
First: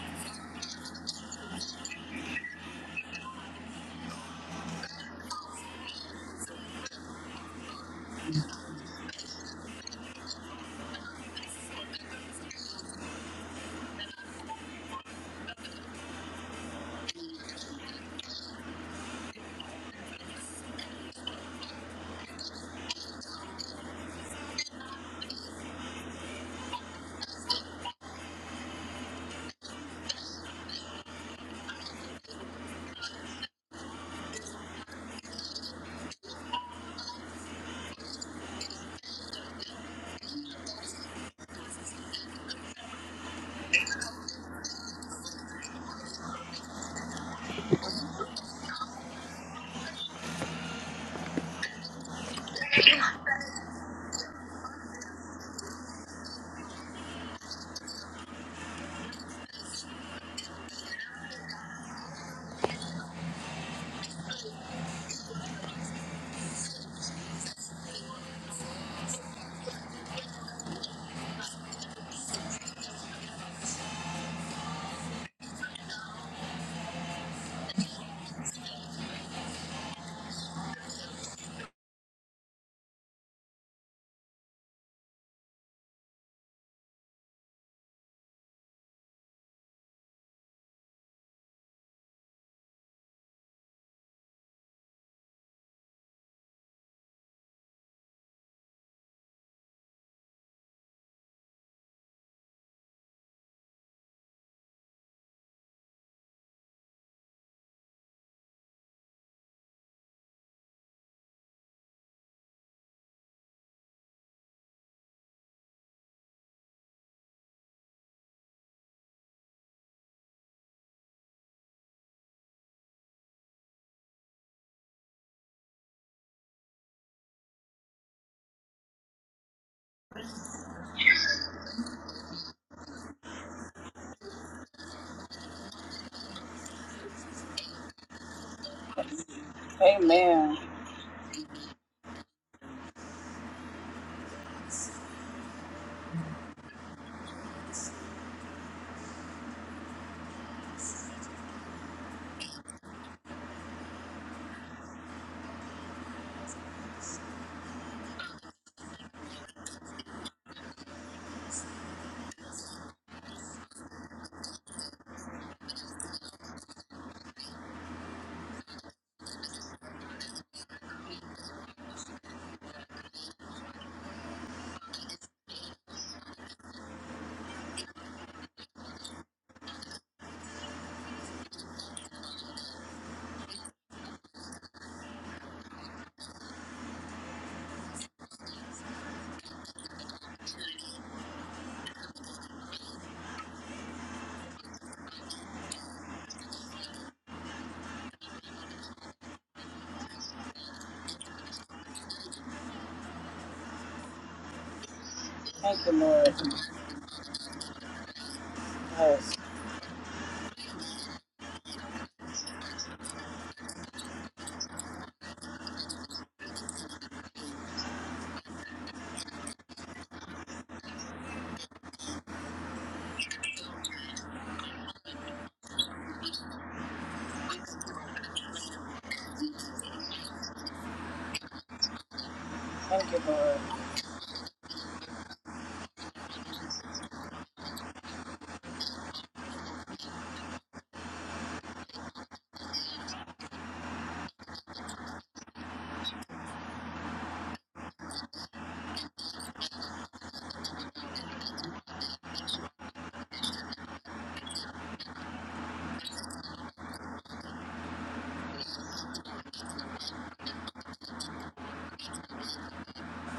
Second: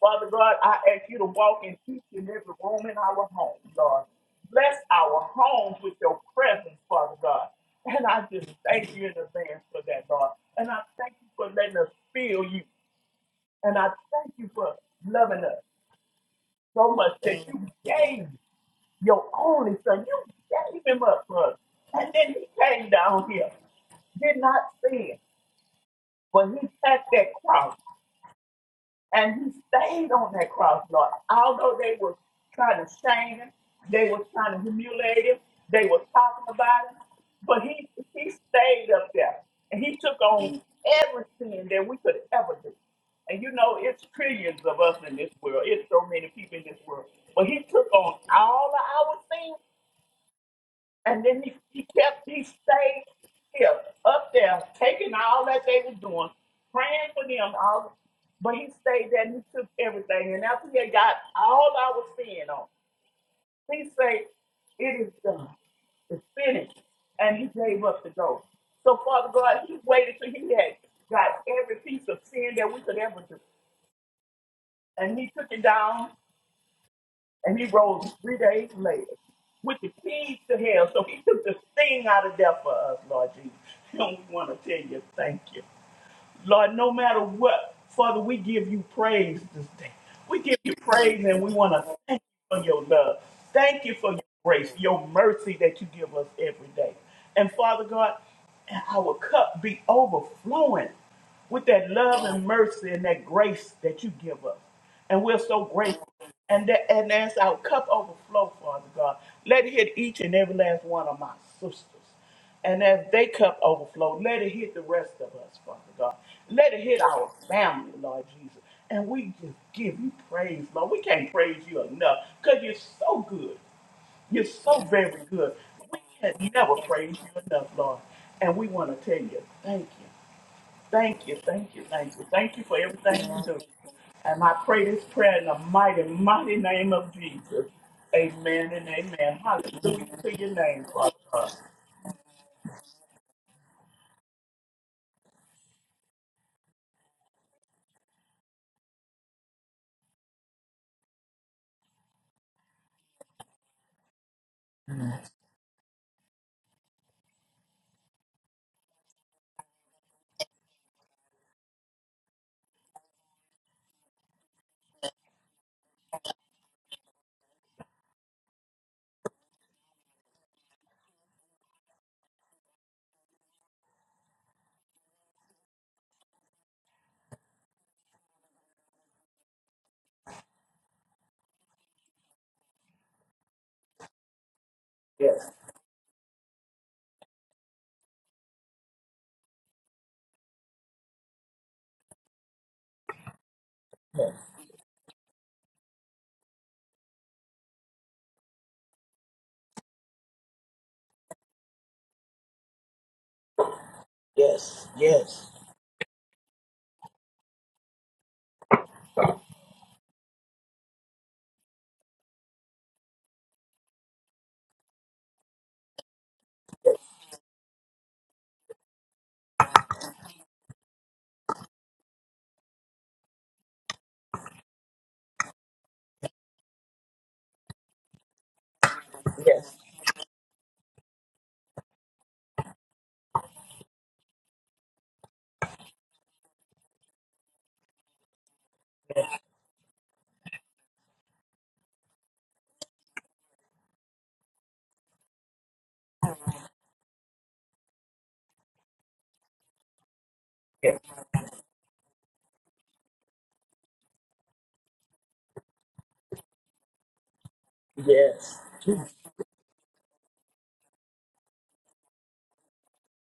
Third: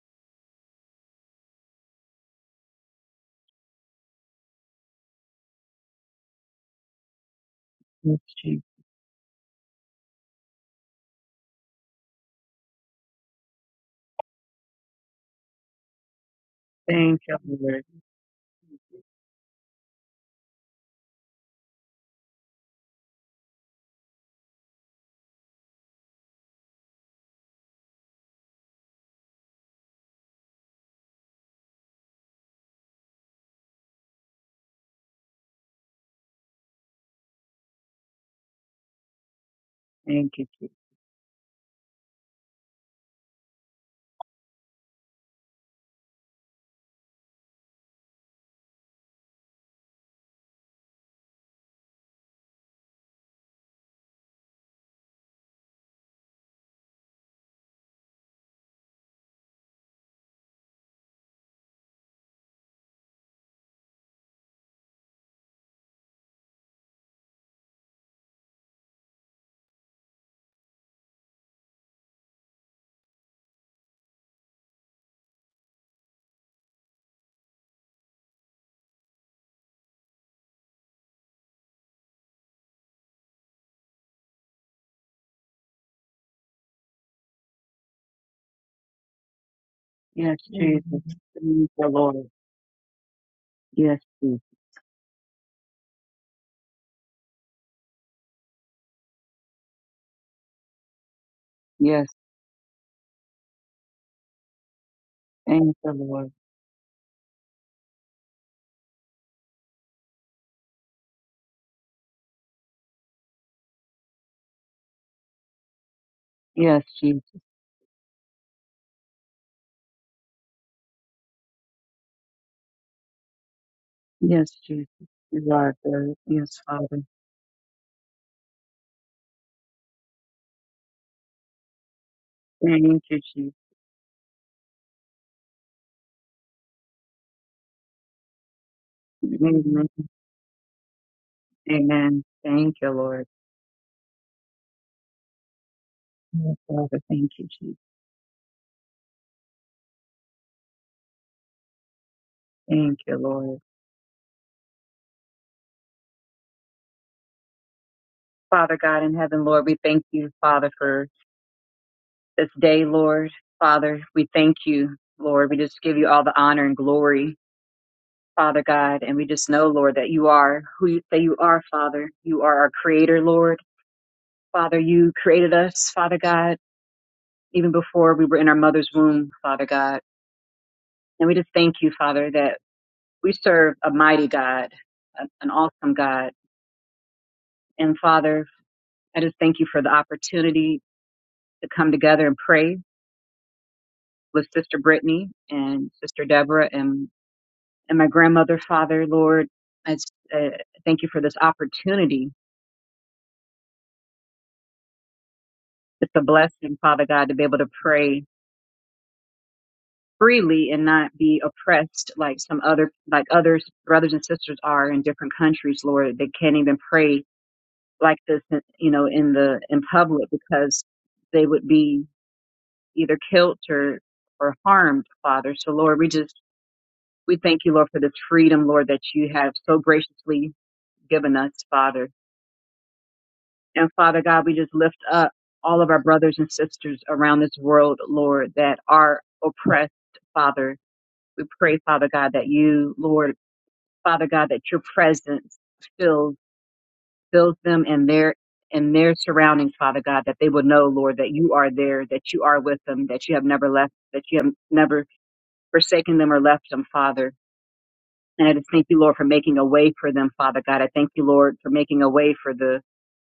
Speaker 3: Father God, I ask you to walk in each and every room in our home, Lord. Bless our homes with your presence, Father God. And
Speaker 2: Yes,
Speaker 3: I just
Speaker 2: Jesus.
Speaker 3: thank you in advance for that, Lord. And I thank you for letting us feel you. And I thank you for loving us so much
Speaker 2: Thank you,
Speaker 3: that you
Speaker 2: Lord.
Speaker 3: gave your only son. You gave him up for us. And then he came down here. Did not sin, but he took that cross. And he stayed on that cross, Lord. Although they were trying to shame him, they were trying to humiliate him, they were talking about him, but he he stayed up there and he took
Speaker 2: Thank you,
Speaker 3: on
Speaker 2: Jesus.
Speaker 3: every sin that we could ever do. And you know, it's trillions of us in this world. It's so many people in this world. But he took on all of our sins and then he, [laughs] he kept, he stayed here, up there, taking all that they were doing, praying for them all. But he stayed there and he took everything. And after he got all our sin on, he said, It is done. It's finished. And he gave up the ghost. So, Father God, he waited till he had got every piece of sin that we could ever do. And he took it down and he rose three days later with the keys to hell. So he took the sting out of death for us, Lord Jesus. [laughs] And we want to tell you thank you. Lord, no matter what, Father, we give you praise this day.
Speaker 2: Yes,
Speaker 3: We give you
Speaker 2: Jesus.
Speaker 3: praise and we
Speaker 2: Thank
Speaker 3: want
Speaker 2: you,
Speaker 3: to thank
Speaker 2: Lord.
Speaker 3: you for your love. Thank you
Speaker 2: Yes,
Speaker 3: for your
Speaker 2: Jesus.
Speaker 3: grace, your mercy that you give us every day. And Father God, and our cup be overflowing with that
Speaker 2: Yes,
Speaker 3: love and mercy and that grace that you give us. And we're so
Speaker 2: thank you,
Speaker 3: grateful.
Speaker 2: Lord.
Speaker 3: And that and as our cup overflow, Father God, let it hit each and every last one of my sisters. And as they cup overflow, let it hit the rest of us, Father God. Let it
Speaker 2: Yes,
Speaker 3: hit
Speaker 2: Jesus.
Speaker 3: our family, Lord Jesus. And we just give you praise, Lord. We can't praise you enough because you're so good. You're
Speaker 2: Yes,
Speaker 3: so
Speaker 2: Jesus.
Speaker 3: very
Speaker 2: You
Speaker 3: good.
Speaker 2: are
Speaker 3: We
Speaker 2: good.
Speaker 3: can
Speaker 2: Yes,
Speaker 3: never
Speaker 2: Father.
Speaker 3: praise you enough, Lord. And we want to tell you, thank you. Thank you, thank you, thank you. Thank you for
Speaker 2: Thank you,
Speaker 3: everything you
Speaker 2: Jesus.
Speaker 3: do. And I pray this prayer in the mighty, mighty name of Jesus. Amen and amen.
Speaker 2: Amen.
Speaker 3: Hallelujah to your
Speaker 1: Amen.
Speaker 3: name, Father God.
Speaker 2: Amen. Thank you, Lord. Yes, Father. Thank you, Jesus. Thank you, Lord. Father God in heaven, Lord, we thank you, Father, for this day, Lord. Father, we thank you, Lord. We just give you all the honor and glory. Father God, and we just know, Lord, that you are who you, that you are, Father. You are our creator, Lord. Father, you created us, Father God, even before we were in our mother's womb, Father God. And we just thank you, Father, that we serve a mighty God, a- an
Speaker 3: Yes,
Speaker 2: awesome God. And Father, I just thank you for the opportunity to come together and pray
Speaker 3: yes,
Speaker 2: with Sister Brittany and Sister Deborah and, and my grandmother, Father, Lord. I just, uh, thank you for this opportunity
Speaker 3: yes,
Speaker 1: Thank you,
Speaker 2: It's a
Speaker 1: Lord.
Speaker 2: blessing, Father God, to be able to pray
Speaker 1: Yes.
Speaker 2: freely and not be oppressed like some other, like others, brothers and sisters are in different countries, Lord. They can't even pray like this, you know, in the, in public because they would be either killed or, or harmed, Father. So Lord, we just, we thank you, Lord, for this freedom, Lord, that you have
Speaker 3: yes,
Speaker 2: so graciously given us, Father.
Speaker 1: Thank you, Lord.
Speaker 2: And Father God, we just lift up all of our brothers and sisters around this world, Lord, that are oppressed, Father. We pray, Father God, that you, Lord, Father God, that your presence fills fills them and their and their surroundings, Father God, that they will know,
Speaker 3: yes,
Speaker 2: Lord, that you are there, that you are with them, that you have never left, that you have never forsaken them or left them, Father. And I
Speaker 3: yes,
Speaker 2: just thank you, Lord, for making a way for them, Father God. I thank you, Lord, for making a way for the,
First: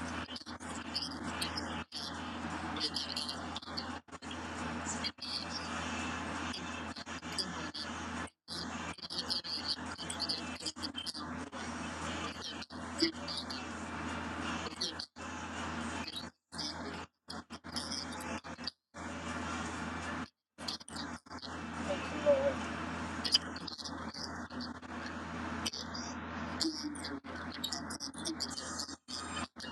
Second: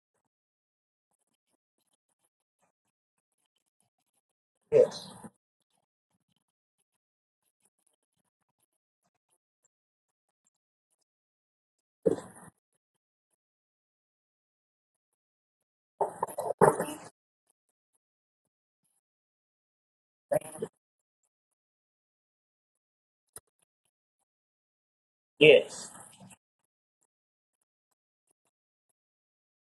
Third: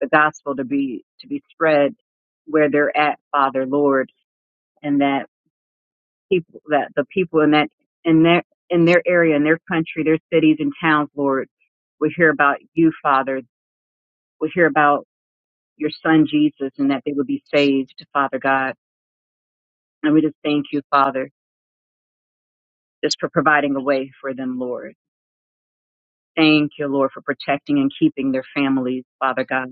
Speaker 2: the gospel to be to be spread where they're at, Father, Lord,
Speaker 3: yes,
Speaker 2: and
Speaker 3: yes,
Speaker 2: that people that the people in that in their in their area, in their country, their cities and towns, Lord, would hear about you, Father, would hear about your son Jesus and that they would be saved, Father God. And we just thank you, Father,
Speaker 1: Thank you, Lord.
Speaker 2: just for providing a way for them, Lord.
Speaker 3: yes,
Speaker 2: Thank you, Lord, for protecting and keeping their families, Father God.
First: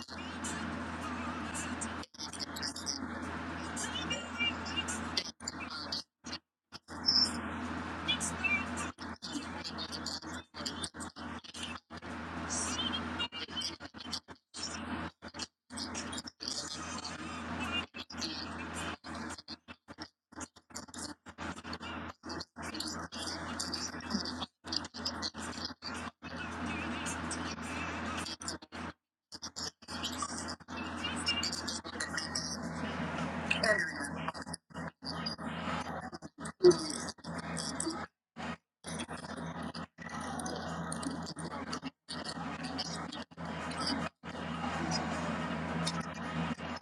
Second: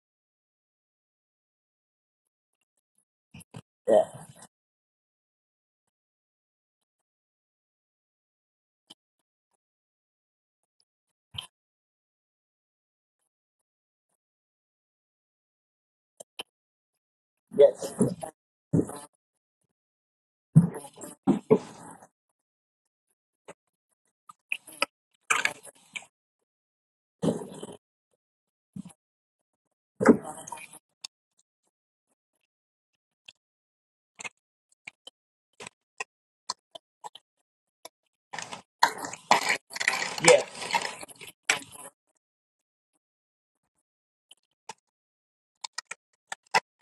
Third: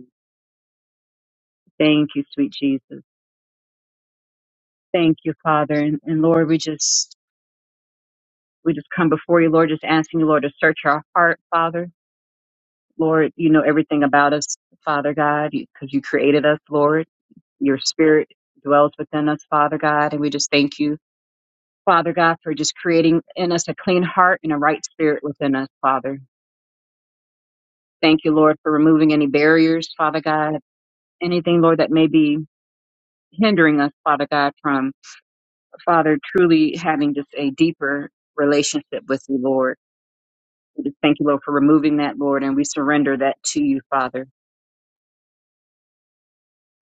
Speaker 2: Thank you, sweet Jesus.
Speaker 3: yeah,
Speaker 2: Thank you, Father. And, and Lord, we just we just come before you, Lord, just asking you, Lord, to search our heart, Father Lord, you know everything about us, Father God, because you created us, Lord. Your
Speaker 3: yes,
Speaker 2: spirit dwells within us, Father God, and we just thank you, Father God, for just creating in us a clean heart and a right spirit within us, Father. Thank you, Lord, for removing any barriers, Father God, anything, Lord, that may be hindering us, Father God, from, Father, truly having just a deeper relationship with you, Lord.
Speaker 3: yes,
Speaker 2: We just thank you, Lord, for removing that, Lord, and we surrender that to you, Father.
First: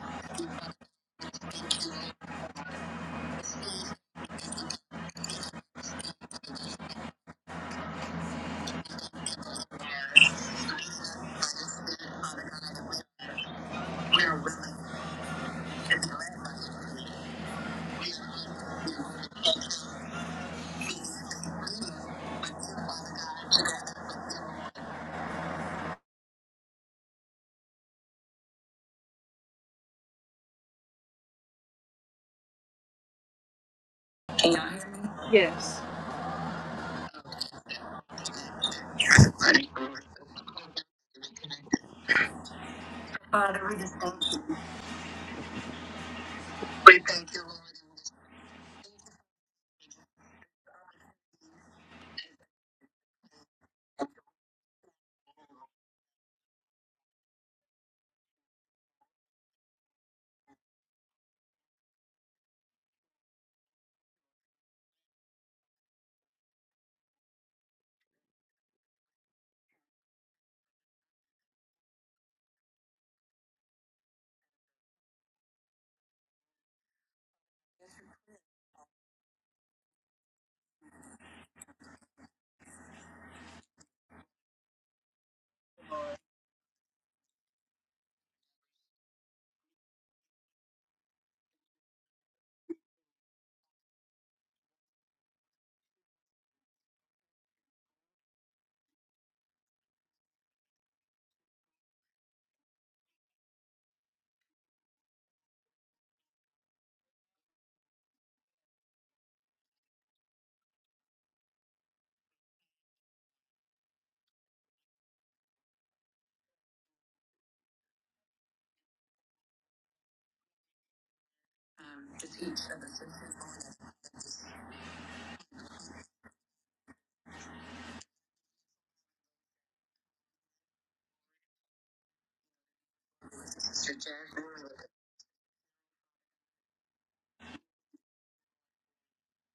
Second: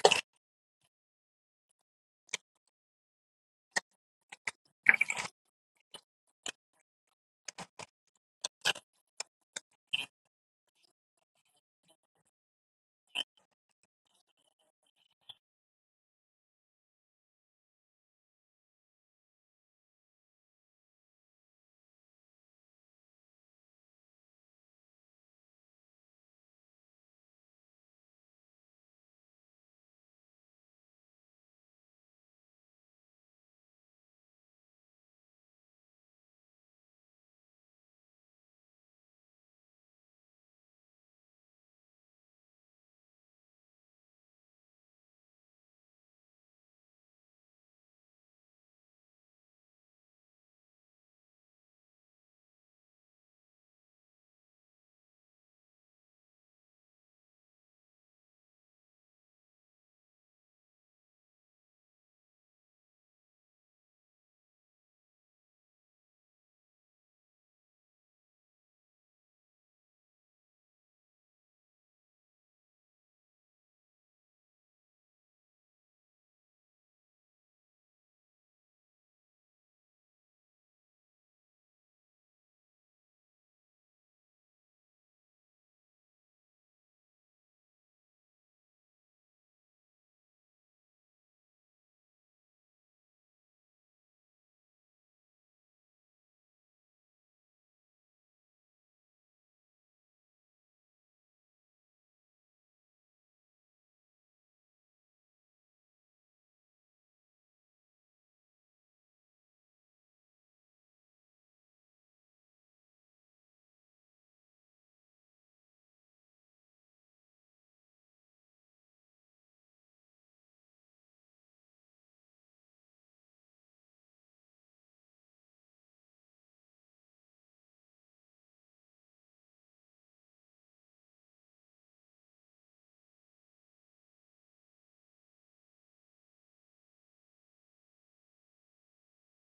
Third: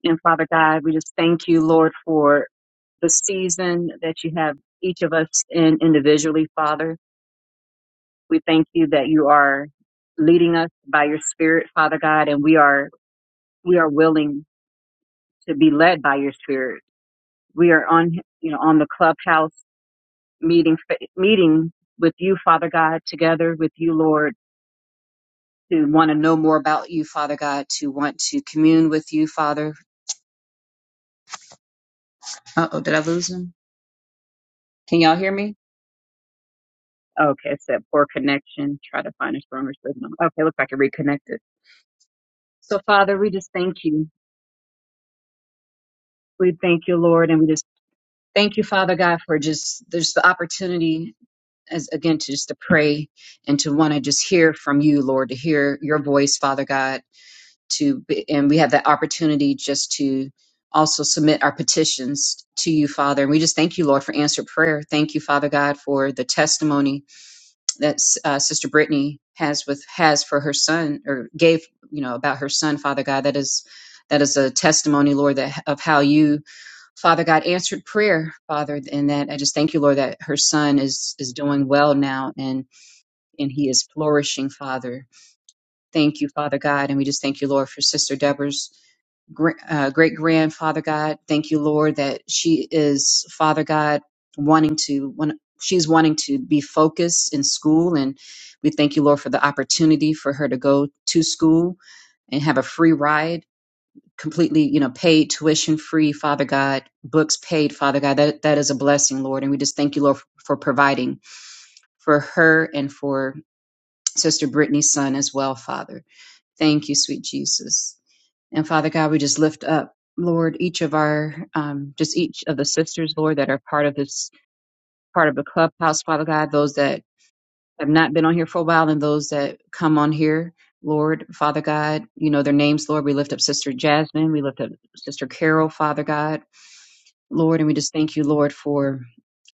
Speaker 2: And Father God, we just thank you, Lord, for the season that you have each of us in individually, Father. We thank you that you are leading us by your spirit, Father God, and we are we are willing to be led by your spirit. We are on you know on the clubhouse meeting meeting with you, Father God, together with you, Lord, to want to know more about you, Father God, to want to commune with you, Father. Uh oh, did I lose him? Can y'all hear me?
Speaker 1: Yes.
Speaker 2: Okay, it's that poor connection. Try to find a stronger signal. Okay, looks like it reconnected. So, Father, we just
Speaker 1: Father, we
Speaker 2: thank
Speaker 1: just
Speaker 2: you.
Speaker 1: thank you
Speaker 2: We thank you, Lord, and we just thank you, Father God, for just there's the opportunity as again to just to pray and to want to just hear from you, Lord, to hear your voice, Father God. To be, and we have that opportunity just to also submit our petitions to you, Father. And we just thank you, Lord, for answered prayer. Thank you, Father God, for the testimony that uh, Sister Brittany has with has for her son, or gave you know about her son, Father God. That is that is a testimony, Lord, that of how you, Father God, answered prayer, Father, and that I just thank you, Lord, that her son is is doing well now and and he is flourishing, Father. Thank you, Father God, and we just thank you, Lord, for Sister Deborah's uh, great grandfather God. Thank you, Lord, that she is Father God wanting to when she's wanting to be focused in school, and we thank you, Lord, for the opportunity for her to go to school and have a free ride, completely, you know, paid tuition free, Father God, books paid, Father God. That that is a blessing, Lord, and we just thank you, Lord, for providing for her and for Sister Brittany's son as well, Father. Thank you, sweet Jesus. And Father God, we just lift up, Lord, each of our, um, just each
Speaker 1: for
Speaker 2: of
Speaker 1: each
Speaker 2: the
Speaker 1: of us,
Speaker 2: sisters, Lord, that are part of this, part of the clubhouse, Father God, those that have not been on here for a while and those that come on here, Lord, Father God, you know their names, Lord. We lift up Sister
Speaker 1: your
Speaker 2: Jasmine. We lift up Sister Carol, Father God, Lord. And we just thank you, Lord, for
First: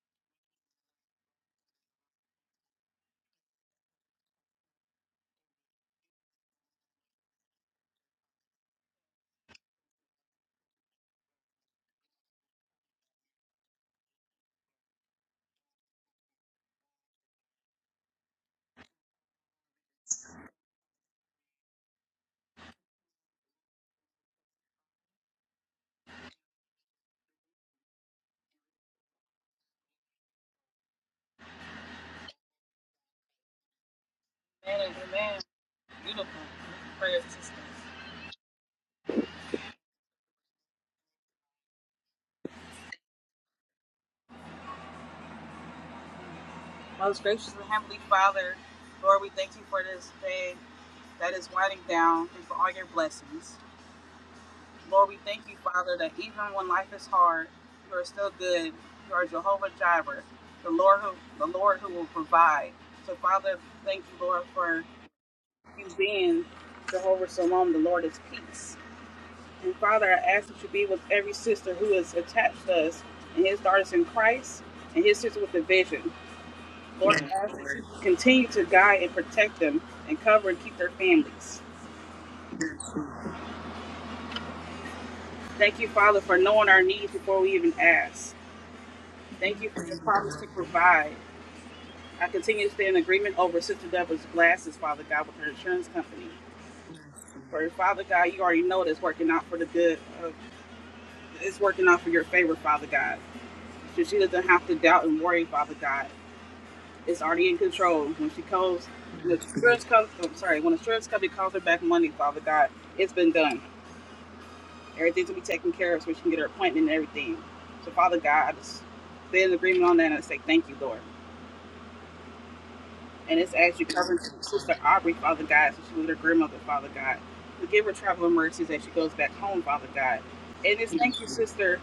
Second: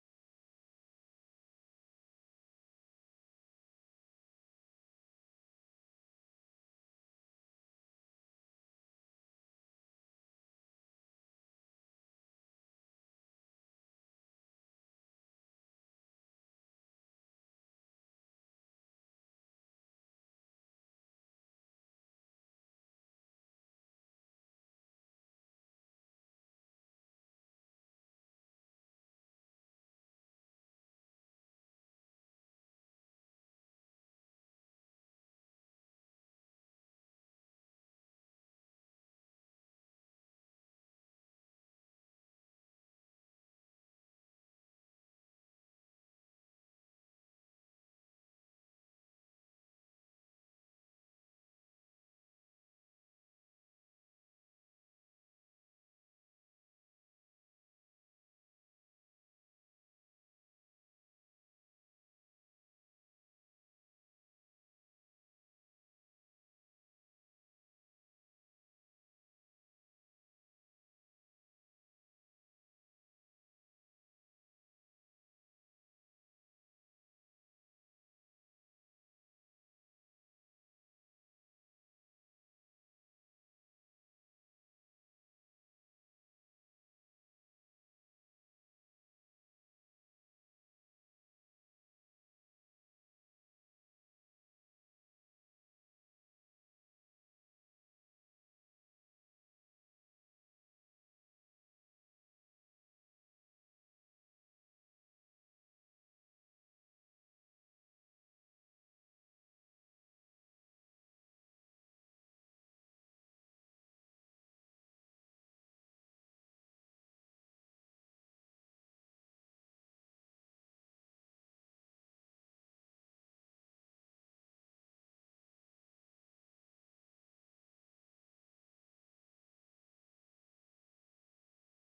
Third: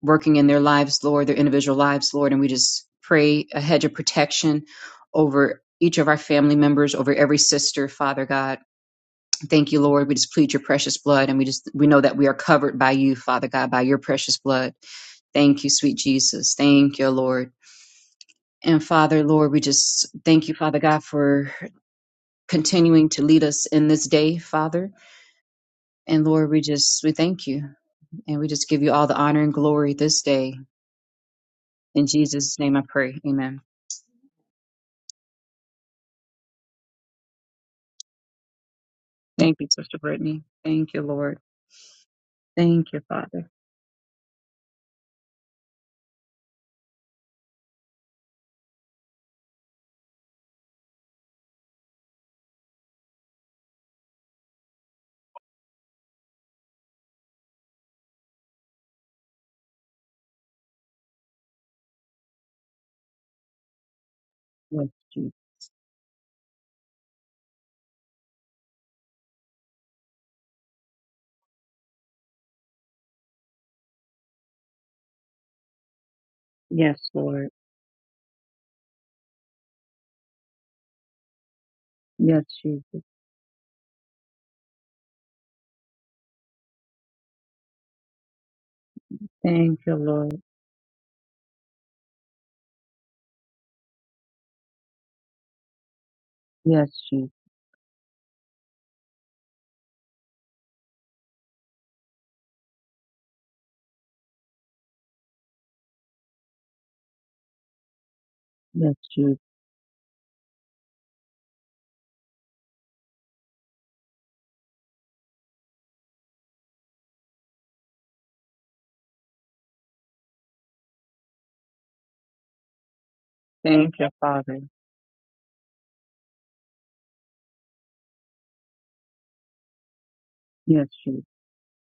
Speaker 2: working in their lives, Lord, their individual lives, Lord. And we just pray a hedge of protection over each of our family members, over every sister, Father God. Thank you, Lord. We just plead your precious blood and we just we know that we are covered by you, Father God, by your precious blood. Thank you, sweet Jesus. Thank you, Lord. And Father, Lord, we just thank you, Father God, for continuing to lead us in this day, Father. And Lord, we just we thank you and we just give you all the honor and glory this day. In Jesus' name I pray. Amen.
Speaker 1: Amen, amen. Beautiful prayer, system.
Speaker 2: Thank you, Sister Brittany. Thank you, Lord. Thank you, Father.
Speaker 1: Most gracious and heavenly Father, Lord, we thank you for this day that is winding down and for all your blessings. Lord, we thank you, Father, that even when life is hard, you are still good. You are Jehovah Jireh, the Lord who the Lord who will provide. So, Father, thank you, Lord, for
Speaker 2: Yes, Jesus.
Speaker 1: you being Jehovah Shalom, the Lord is peace. And Father, I ask that you be with every sister who is attached to us and his daughters in Christ and his sister with the vision.
Speaker 2: Yes,
Speaker 1: Lord, I
Speaker 2: Lord.
Speaker 1: ask that you continue to guide and protect them and cover and keep their families.
Speaker 2: Yes, Jesus.
Speaker 1: Thank you, Father, for knowing our needs before we even ask. Thank you
Speaker 2: Thank
Speaker 1: for
Speaker 2: you,
Speaker 1: your promise
Speaker 2: Lord.
Speaker 1: to provide. I continue to stay in agreement over Sister Deborah's glasses, Father God, with her insurance company.
Speaker 2: Yes, Jesus.
Speaker 1: For Father God, you already know that's working out for the good. Of, it's working out for your favor, Father God. So she doesn't have to doubt and worry, Father God. is already in control. When she calls,
Speaker 2: Yes, Jesus.
Speaker 1: when the insurance comes, I'm sorry, when the insurance company calls her back money, Father God, it's been done. Everything's gonna be taken care of so she can get her appointment and everything. So, Father God, I just stay in agreement on that and I say thank you, Lord. And it's actually
Speaker 2: Thank you,
Speaker 1: covering
Speaker 2: Father.
Speaker 1: Sister Aubrey, Father God, so she was her grandmother, Father God. to give her traveling mercies as she goes back home, Father God. And
Speaker 2: Yes,
Speaker 1: it's thank
Speaker 2: Jesus.
Speaker 1: you, Sister,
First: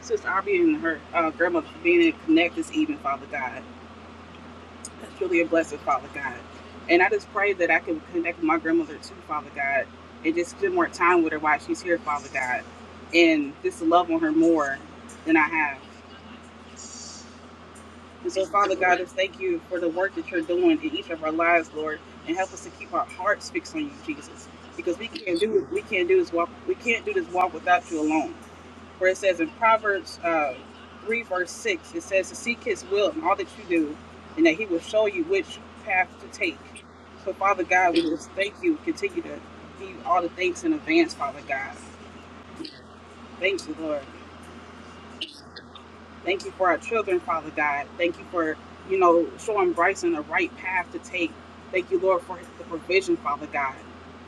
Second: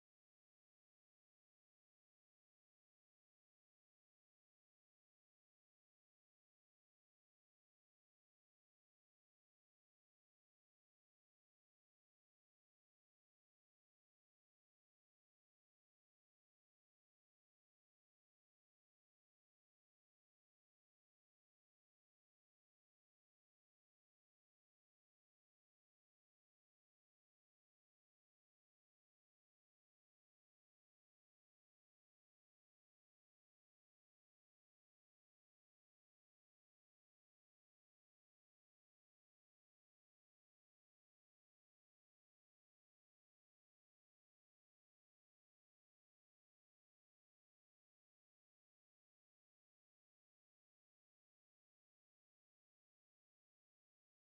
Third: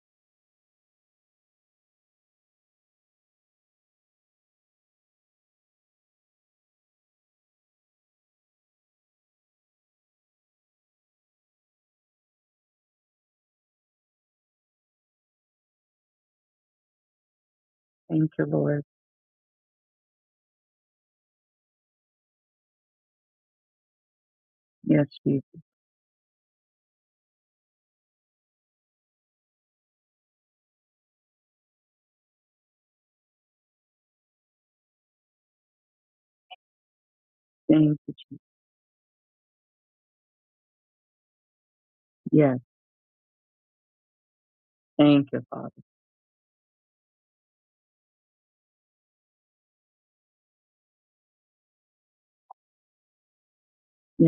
Speaker 1: Sister Aubrey and her uh, grandmother for being in Connect this evening, Father God. That's truly a blessing, Father God. And I just pray that I can connect with my grandmother too, Father God, and just spend more time with her while she's here, Father God, and just love on her more than I have.
Speaker 2: Thank
Speaker 1: And so,
Speaker 2: you,
Speaker 1: Father
Speaker 2: Lord.
Speaker 1: God, just thank you for the work that you're doing in each of our lives, Lord, and help us to keep our hearts fixed on you, Jesus, because
Speaker 2: Yes,
Speaker 1: we can't
Speaker 2: Jesus.
Speaker 1: do we can't do this walk we can't do this walk without you alone where it says in Proverbs uh, 3, verse 6, it says to seek his will in all that you do, and that he will show you which path to take. So, Father God,
Speaker 2: Thank
Speaker 1: we
Speaker 2: you,
Speaker 1: just
Speaker 2: Jesus.
Speaker 1: thank you. Continue to give all the thanks in advance, Father God.
Speaker 2: Yes.
Speaker 1: Thank you, Lord.
Speaker 2: Thank you, Father.
Speaker 1: Thank you for our children, Father God. Thank you for, you know, showing Bryson the right path to take. Thank you, Lord, for the provision, Father God.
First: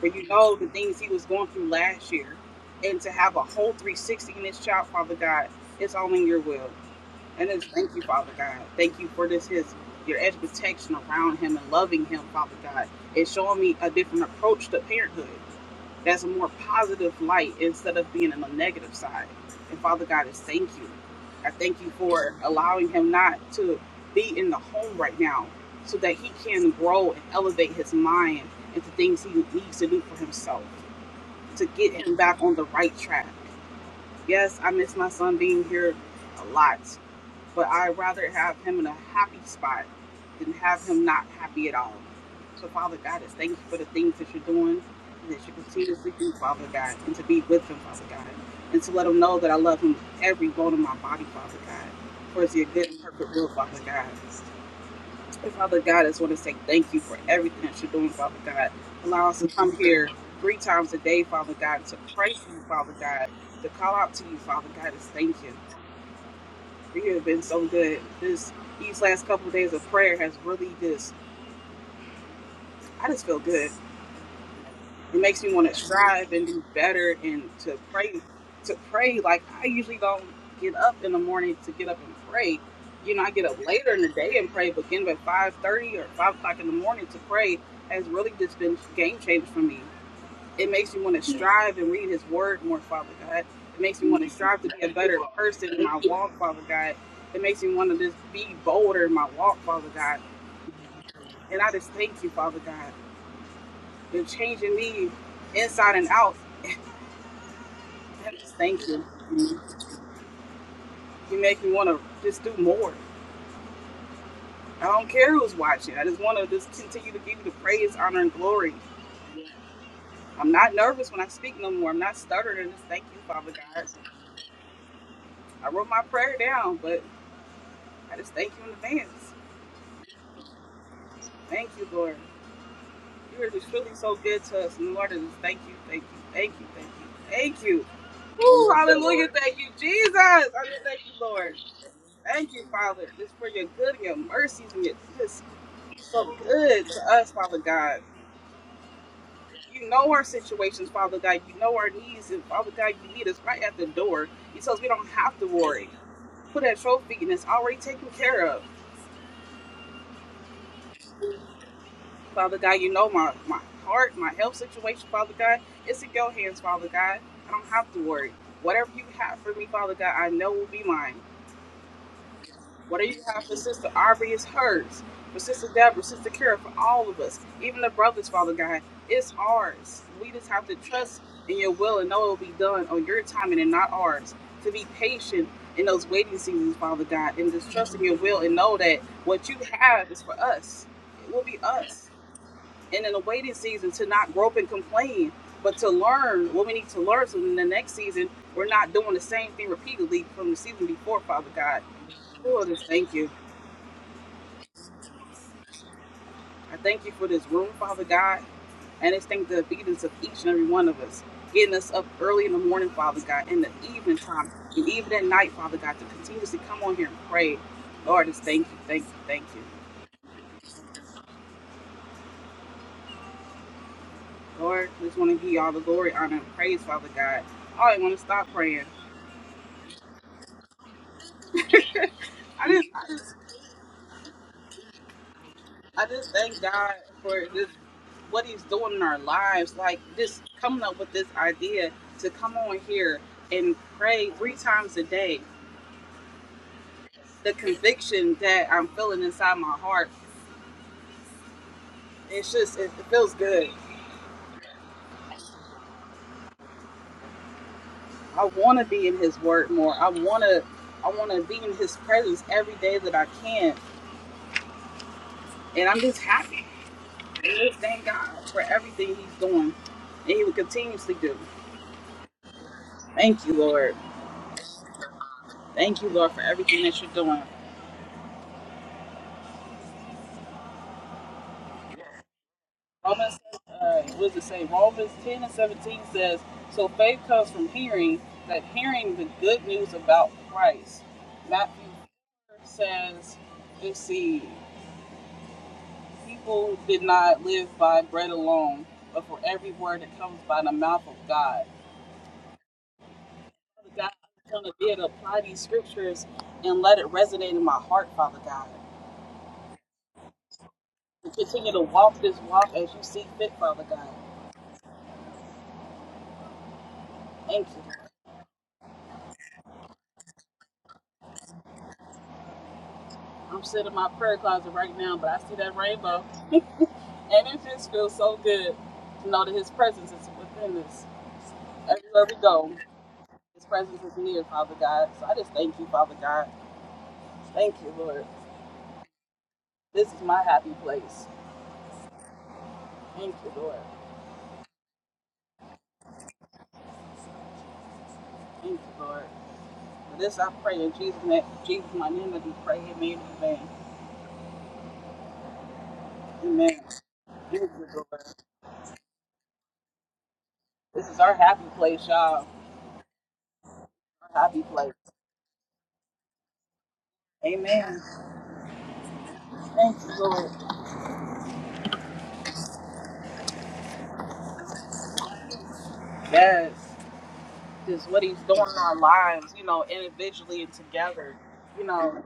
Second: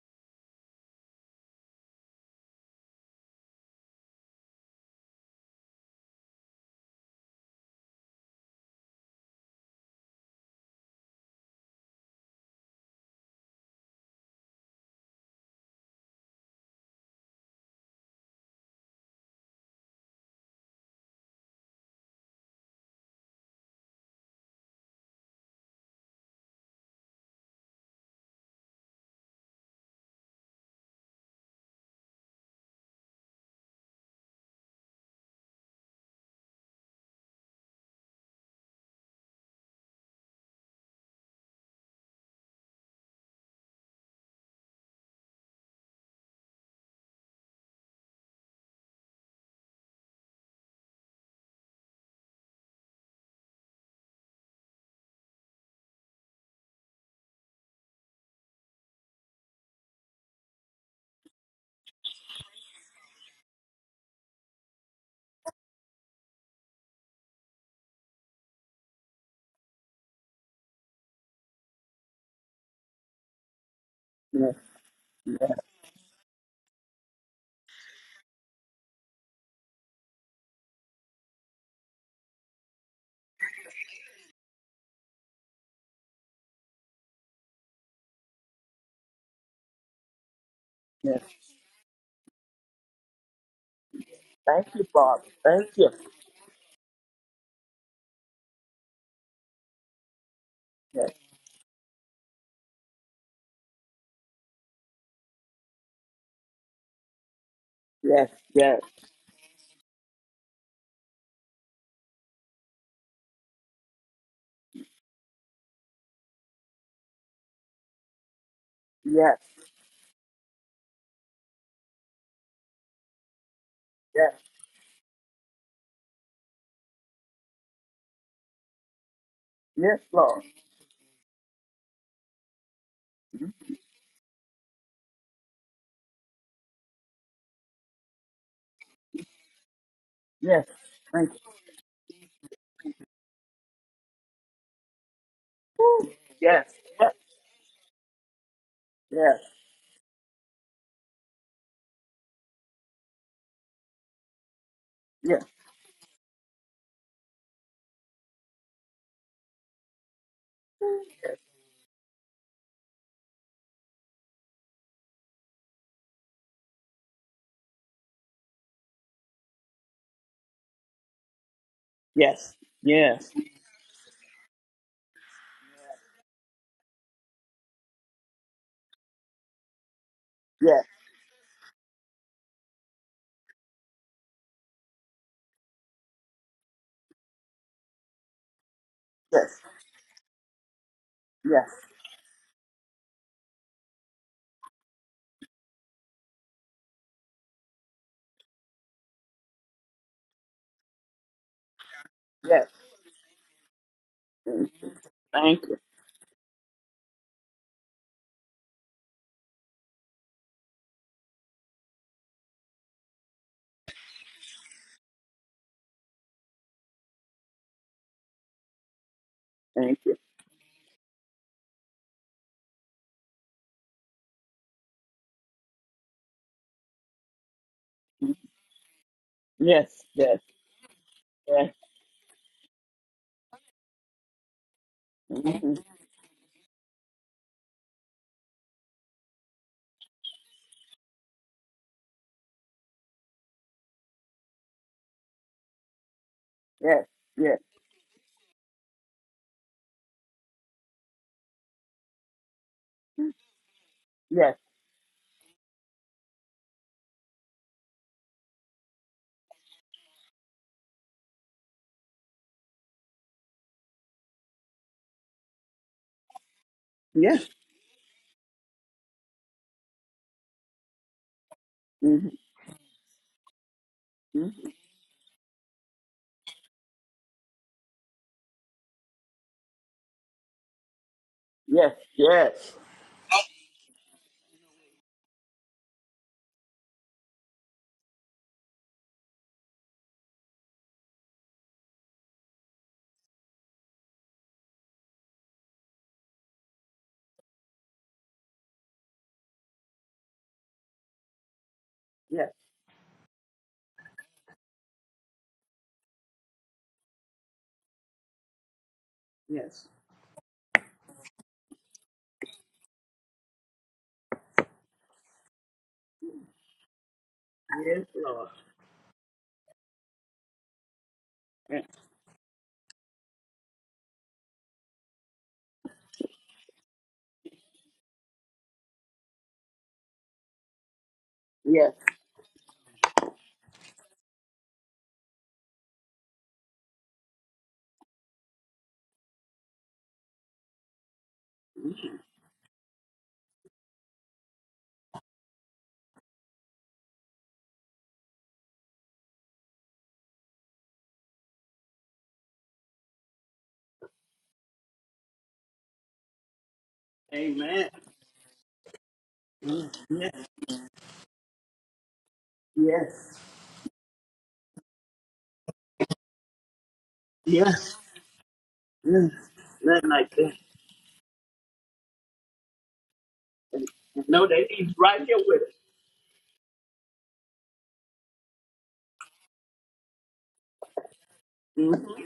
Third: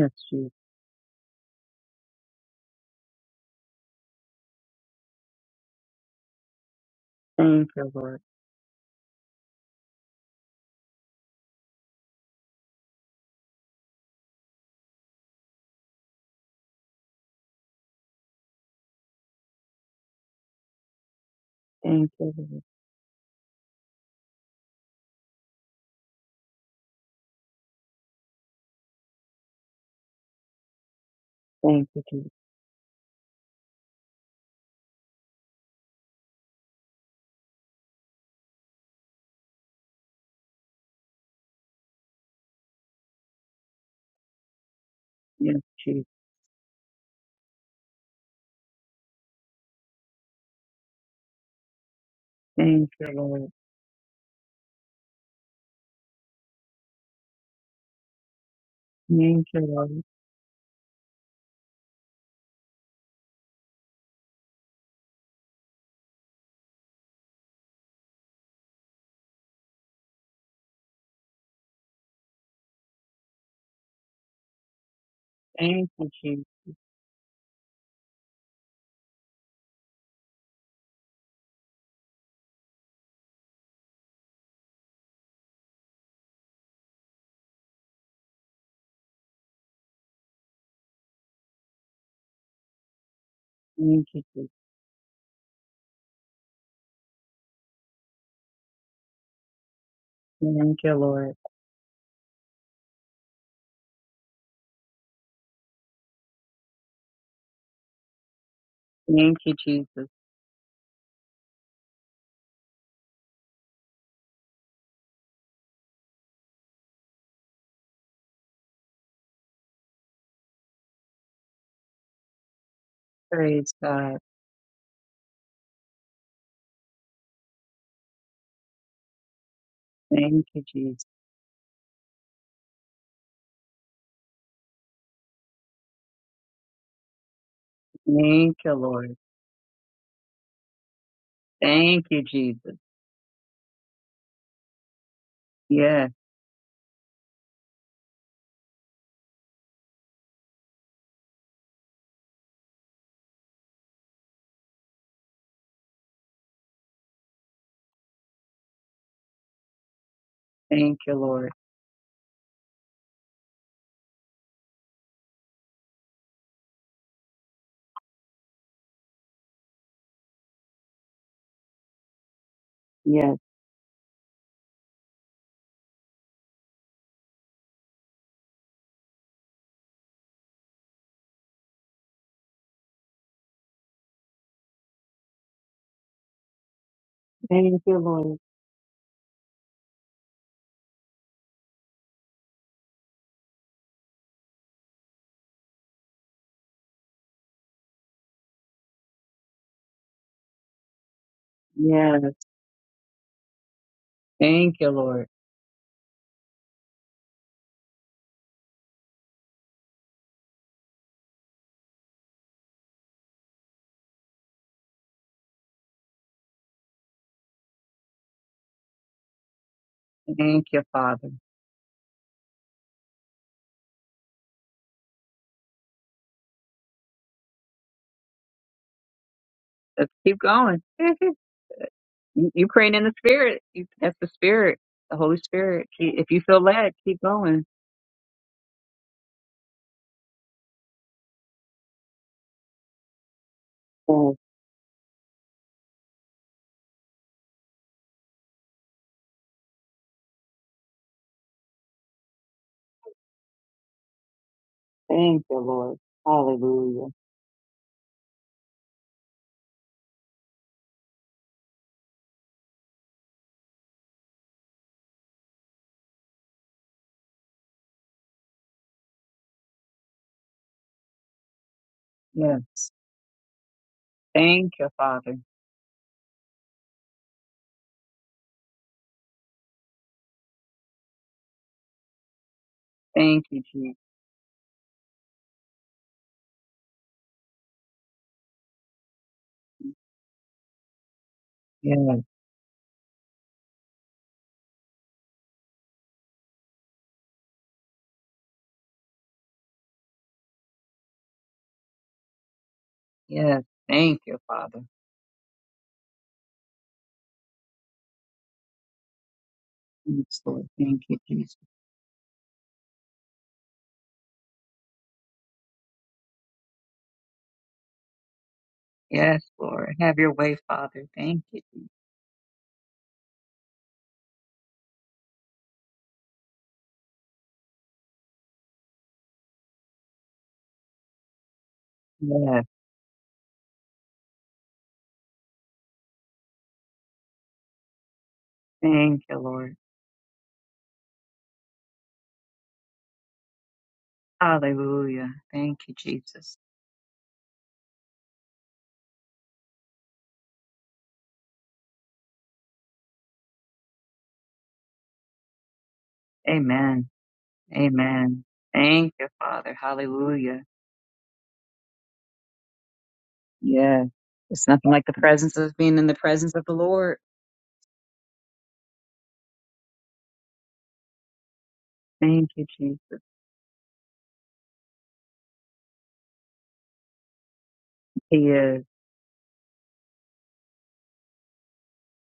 Speaker 1: For you
Speaker 2: Jesus.
Speaker 1: know the things he was going through last year. And to have a whole 360 in this child, Father God, it's all in your will. And it's
Speaker 2: Thank you,
Speaker 1: thank you,
Speaker 2: Lord.
Speaker 1: Father God. Thank you for this his your edge of protection around him and loving him, Father God. It's showing me a different approach to parenthood. That's a more positive light instead of being on the negative side. And Father God is thank you. I thank you
Speaker 2: Thank you,
Speaker 1: for
Speaker 2: Lord.
Speaker 1: allowing him not to be in the home right now so that he can grow and elevate his mind into things he needs to do for himself to
Speaker 2: Thank
Speaker 1: get
Speaker 2: you,
Speaker 1: him
Speaker 2: Jesus.
Speaker 1: back on the right track. Yes, I miss my son being here a lot. But I'd rather have him in a happy spot than have him not happy at all. So, Father God, just thank you for the things that you're doing and that you
Speaker 2: Yes,
Speaker 1: continue
Speaker 2: Jesus.
Speaker 1: to do, Father God, and to be with him, Father God, and to let him know that I love him with every bone in my body, Father God, for it's your good
Speaker 2: Thank
Speaker 1: and
Speaker 2: you,
Speaker 1: perfect
Speaker 2: Lord.
Speaker 1: will, Father God. And Father God, I just want to say thank you for everything that you're doing, Father God. Allow us
Speaker 2: Thank
Speaker 1: to
Speaker 2: you,
Speaker 1: come
Speaker 2: Lord.
Speaker 1: here three times a day, Father God, to pray for you, Father God, to call out to you, Father God, just thank you. You have been so good. This these last couple of days of prayer has really just I just feel good. It makes me want to
Speaker 2: Thank you,
Speaker 1: strive
Speaker 2: Jesus.
Speaker 1: and do better and to pray to pray. Like I usually don't get up in the morning to get up and pray. You know, I get up later in the day and pray, but getting up at five thirty or five o'clock in the morning to pray has really just been game changer for me. it makes me want
Speaker 3: yes.
Speaker 1: to strive and read his word more, Father God. It makes
Speaker 2: Thank
Speaker 1: me
Speaker 2: you,
Speaker 1: want to
Speaker 2: Jesus.
Speaker 1: strive to
Speaker 3: Thank
Speaker 1: be
Speaker 3: you,
Speaker 1: a better
Speaker 3: Father. Thank
Speaker 1: person in
Speaker 3: you.
Speaker 1: my walk, Father God. It makes me want to just be bolder in my walk, Father God.
Speaker 2: Thank you,
Speaker 3: Yes,
Speaker 2: Lord.
Speaker 1: And I just thank you, Father God. You're changing me inside and out.
Speaker 3: yes,
Speaker 1: I just
Speaker 3: yes,
Speaker 1: thank you.
Speaker 2: Thank you,
Speaker 1: You
Speaker 2: Jesus.
Speaker 1: make me want to just do more. I don't care who's watching. I just want to just continue to give you the praise, honor, and glory.
Speaker 3: yes,
Speaker 1: I'm not nervous when I speak no more. I'm not stuttered. I just thank you, Father
Speaker 2: Praise
Speaker 1: God.
Speaker 2: God.
Speaker 3: yes,
Speaker 1: I wrote my prayer down, but I just thank you in advance.
Speaker 3: Yes, Lord.
Speaker 2: Thank you, Jesus.
Speaker 1: Thank you, Lord. You are just really so good to us. Lord, I thank you, thank you, thank you, thank you, thank you. Woo,
Speaker 2: Thank you, Lord.
Speaker 1: hallelujah. Thank you, Jesus. I
Speaker 3: Yes.
Speaker 1: just thank you,
Speaker 3: Thank you.
Speaker 1: Lord.
Speaker 2: Thank you,
Speaker 1: Thank you,
Speaker 2: Jesus.
Speaker 1: Father, just for your good and your mercies and your just
Speaker 2: Yes.
Speaker 1: so
Speaker 3: Yes.
Speaker 1: good to us, Father God.
Speaker 3: Yes.
Speaker 1: You know our situations, Father God. You know our needs, and Father God, you meet us right at the door. You tell us we don't have
Speaker 3: Yes.
Speaker 1: to worry. Put at your feet, and it's already taken care of.
Speaker 2: Thank you, Lord.
Speaker 1: Father God, you know my, my heart, my health situation, Father God. It's in your hands, Father God. I don't have to worry. Whatever you have for me, Father God, I know will be mine.
Speaker 3: Yes. Yes.
Speaker 1: Whatever you
Speaker 3: Yes.
Speaker 2: Yes.
Speaker 1: have for Sister Aubrey is hers. For Sister Deborah, Sister Kara, for all of us, even the brothers, Father God, it's ours. We just
Speaker 3: Yes.
Speaker 1: have to trust in your will and know it will be done on your timing and not ours. To be patient in those waiting seasons, Father God, and just
Speaker 2: Thank
Speaker 1: trust
Speaker 2: you,
Speaker 1: in your
Speaker 2: Lord.
Speaker 1: will and know that what you have is for us. It will be
Speaker 3: Yes.
Speaker 1: us and in a waiting season to not grope and complain, but to learn what we need to learn so in the next season we're not doing the same thing repeatedly from the season before, Father God.
Speaker 2: Yes.
Speaker 3: Yes.
Speaker 1: Lord,
Speaker 3: Yes.
Speaker 1: just thank you.
Speaker 3: Mm.
Speaker 2: Thank you, Lord.
Speaker 3: Thank you.
Speaker 1: I thank you for this room, Father God, and I thank the obedience of each and every one of us. Getting us up early in the morning, Father God, in the evening time, and even at night, Father God, to continuously come on here and pray. Lord, just thank you, thank you, thank you.
Speaker 3: Thank you.
Speaker 2: Thank you, Father.
Speaker 1: Lord, we just want to give you all the glory, honor, and praise, Father God. I don't want to
Speaker 3: Mm.
Speaker 1: stop praying.
Speaker 3: Yes.
Speaker 2: Let's
Speaker 3: Yes.
Speaker 2: keep going. [laughs] you,
Speaker 3: Yes.
Speaker 2: you
Speaker 1: I didn't
Speaker 2: praying in the spirit. You, that's the spirit, the Holy
Speaker 3: Mm-hmm.
Speaker 2: Spirit.
Speaker 1: I
Speaker 2: Keep- If
Speaker 1: just
Speaker 2: you
Speaker 1: thank
Speaker 2: feel led,
Speaker 1: God
Speaker 2: keep
Speaker 1: for
Speaker 2: going.
Speaker 1: this, what He's doing in our lives. Like this, coming up with this idea to come on here and pray
Speaker 2: Yes,
Speaker 1: three times a day.
Speaker 3: Yes.
Speaker 1: The
Speaker 3: Yes.
Speaker 1: conviction that I'm feeling inside my heart, it's just it, it feels good.
Speaker 3: Yes.
Speaker 2: thank you, Lord. Hallelujah.
Speaker 1: I want to be in His Word more. I want to, I want to be in His presence every day that I can, and I'm just happy. And
Speaker 3: Yes.
Speaker 1: just thank God for everything He's doing, and He will continuously do.
Speaker 3: Mm-hmm.
Speaker 2: Yes.
Speaker 1: Thank you, Lord.
Speaker 2: Thank you, Father.
Speaker 1: Thank you, Lord, for everything that you're doing.
Speaker 3: Yes. Yes. Yes.
Speaker 1: Romans,
Speaker 2: Thank you, Jesus.
Speaker 1: uh, what does it say? Romans 10 and 17 says, So faith comes from hearing, that hearing the good news about Christ. Matthew
Speaker 2: Yes.
Speaker 1: says, Let's see, people did not live by bread alone, but for every word that comes by the mouth of God.
Speaker 3: Yes.
Speaker 2: Yes.
Speaker 1: Father God,
Speaker 2: Thank you,
Speaker 1: I'm going to
Speaker 2: Father.
Speaker 1: be able to apply these scriptures and let it resonate in my heart, Father God.
Speaker 3: Yes,
Speaker 2: Yes, Lord. Thank you,
Speaker 1: And
Speaker 2: Jesus.
Speaker 1: continue to walk this walk as you see fit, Father God. Thank you.
Speaker 3: Yes, Lord.
Speaker 2: Yes, Lord. Have your way, Father. Thank you.
Speaker 3: Eh,
Speaker 2: Jesus.
Speaker 1: I'm sitting in my prayer closet right now, but I see that rainbow. And it just feels so good to know that His presence is within us.
Speaker 3: Yes.
Speaker 1: Everywhere we
Speaker 2: Yes.
Speaker 1: go, His presence is near, Father God. So I just thank you, Father God. Thank you, Lord.
Speaker 2: Thank you, Lord.
Speaker 1: This is my happy place. Thank you, Lord.
Speaker 2: Hallelujah. Thank you, Jesus.
Speaker 1: Thank you, Lord. For this I pray in Jesus' name. Jesus, my name, I do pray. Amen. Amen. Amen.
Speaker 2: Amen.
Speaker 1: Thank you,
Speaker 3: Amen.
Speaker 1: Lord.
Speaker 2: Amen. Thank you, Father.
Speaker 3: Mm. Yes.
Speaker 2: Hallelujah.
Speaker 1: This is our happy place, y'all.
Speaker 3: Yes.
Speaker 2: Yeah.
Speaker 1: Our happy
Speaker 2: It's nothing
Speaker 1: place.
Speaker 2: like the presence of being in the presence of the Lord.
Speaker 3: Yes.
Speaker 1: Amen.
Speaker 3: Mm.
Speaker 1: Thank
Speaker 3: Nothing
Speaker 1: you,
Speaker 3: like
Speaker 1: Lord.
Speaker 3: that.
Speaker 2: Thank you, Jesus.
Speaker 3: No, they be right here with us.
Speaker 1: Yes. Just what he's
Speaker 2: He
Speaker 1: doing in
Speaker 2: is.
Speaker 1: our lives, you know, individually and together. You
Speaker 3: Mm-hmm.
Speaker 1: know,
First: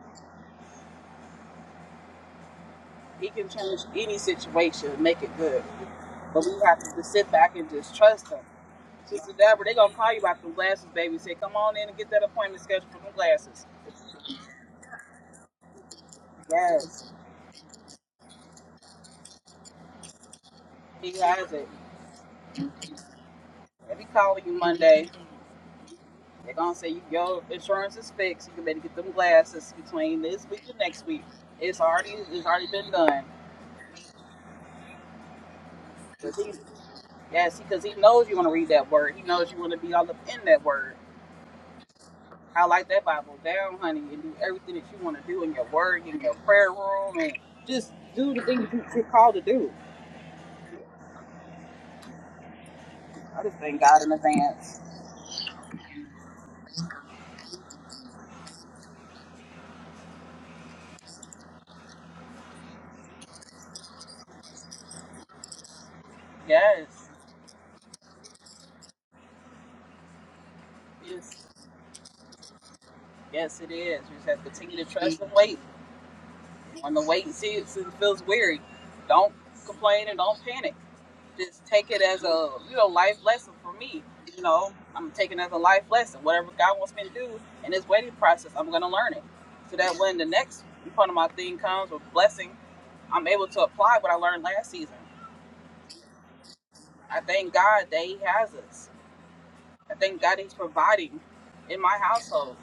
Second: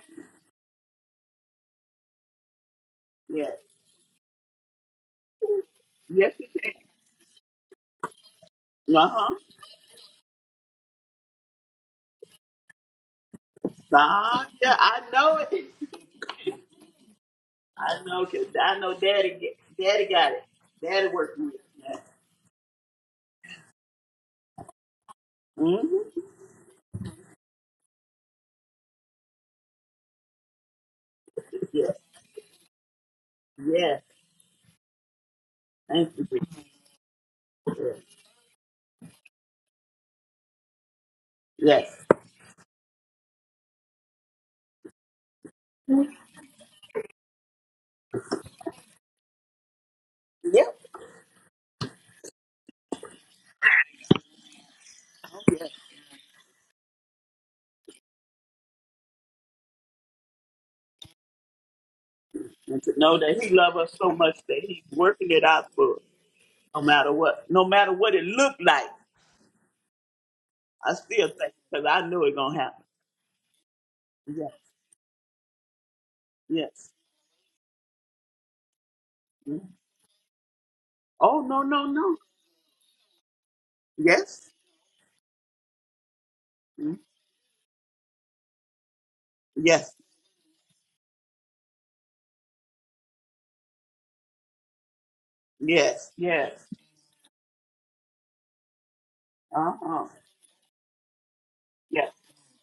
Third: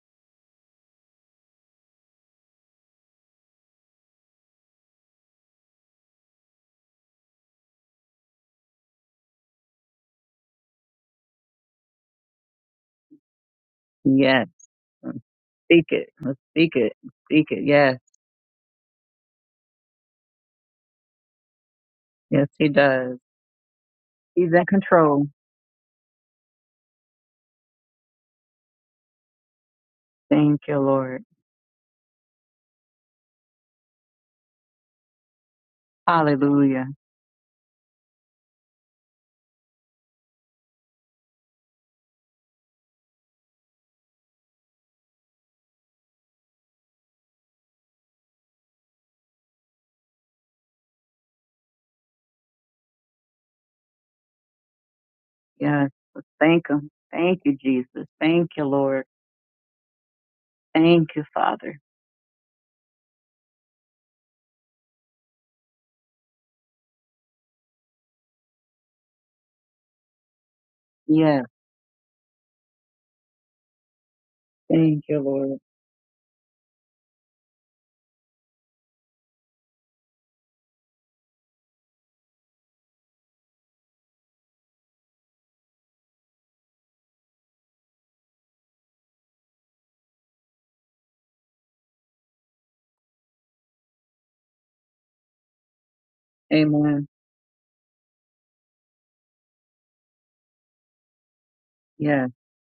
Speaker 1: He can
Speaker 3: Yes.
Speaker 1: change any situation and make it good.
Speaker 3: Yes,
Speaker 1: But
Speaker 3: you
Speaker 1: we
Speaker 3: can.
Speaker 1: have to just sit back and just trust him.
Speaker 3: Uh huh.
Speaker 1: Sister Deborah, they're going to call you about them glasses, baby. Say, come on in and get that appointment scheduled for them glasses.
Speaker 3: Nah,
Speaker 2: Yes.
Speaker 3: yeah, I
Speaker 2: Let's
Speaker 3: know it.
Speaker 2: Speak it. Let's speak it.
Speaker 1: Yes,
Speaker 2: Speak it. Yes.
Speaker 3: I know, cause I know Daddy. Get, Daddy got it. Daddy
Speaker 1: he
Speaker 3: working
Speaker 1: has
Speaker 3: with it.
Speaker 1: it.
Speaker 3: Yes.
Speaker 2: Yes, he does.
Speaker 1: If he calling
Speaker 2: He's
Speaker 1: you
Speaker 2: in
Speaker 1: Monday,
Speaker 2: control.
Speaker 3: Mm-hmm.
Speaker 1: they're going to say, your insurance is fixed. You can better get them glasses between this
Speaker 2: Thank
Speaker 1: week and
Speaker 2: you,
Speaker 1: next
Speaker 2: Lord.
Speaker 1: week. It's
Speaker 3: Yes.
Speaker 1: already, it's already been done.
Speaker 3: Yes. Thank you.
Speaker 1: he-
Speaker 2: Hallelujah.
Speaker 1: yes, because he
Speaker 3: Jesus.
Speaker 1: knows you want to read that word. He knows you want to be all up in that word.
Speaker 3: Yes.
Speaker 1: I like that Bible down, honey, and do everything that you want to do in your word, in your prayer room, and just do the things you, you're called to do.
Speaker 3: Yep.
Speaker 1: I just thank God in advance.
Speaker 3: Oh, yes.
Speaker 2: Yes. Let's thank him. Thank you, Jesus. Thank you, Lord. Thank you, Father.
Speaker 3: And to know that He loves us so much that He's working it out for us, no
Speaker 1: Yes,
Speaker 3: matter what, no matter what it looked like. I still
Speaker 2: Yes.
Speaker 1: yes,
Speaker 3: think, cause I knew it gonna happen.
Speaker 1: yes, it is. You just have to
Speaker 3: Yes.
Speaker 1: continue to
Speaker 2: Thank you,
Speaker 1: trust and
Speaker 2: Lord.
Speaker 1: wait.
Speaker 3: Yes.
Speaker 1: When the wait and see it feels weary, don't
Speaker 3: Mhm.
Speaker 1: complain and don't panic.
Speaker 3: Oh no
Speaker 1: Just
Speaker 3: no
Speaker 1: take it
Speaker 3: no.
Speaker 1: as a you know life lesson for me. You
Speaker 3: Yes.
Speaker 1: know, I'm taking it as a life lesson. Whatever God wants
Speaker 3: Mhm.
Speaker 1: me to do in this waiting process, I'm going to learn it. So
Speaker 3: Yes.
Speaker 1: that when the next part of my thing comes with blessing. I'm able to apply what I learned last season.
Speaker 3: Yes. Yes.
Speaker 2: Amen.
Speaker 1: I thank God that He has us.
Speaker 3: Uh
Speaker 1: I
Speaker 3: huh.
Speaker 1: thank God He's providing in my
Speaker 3: Yes.
Speaker 2: Yes.
Speaker 1: household.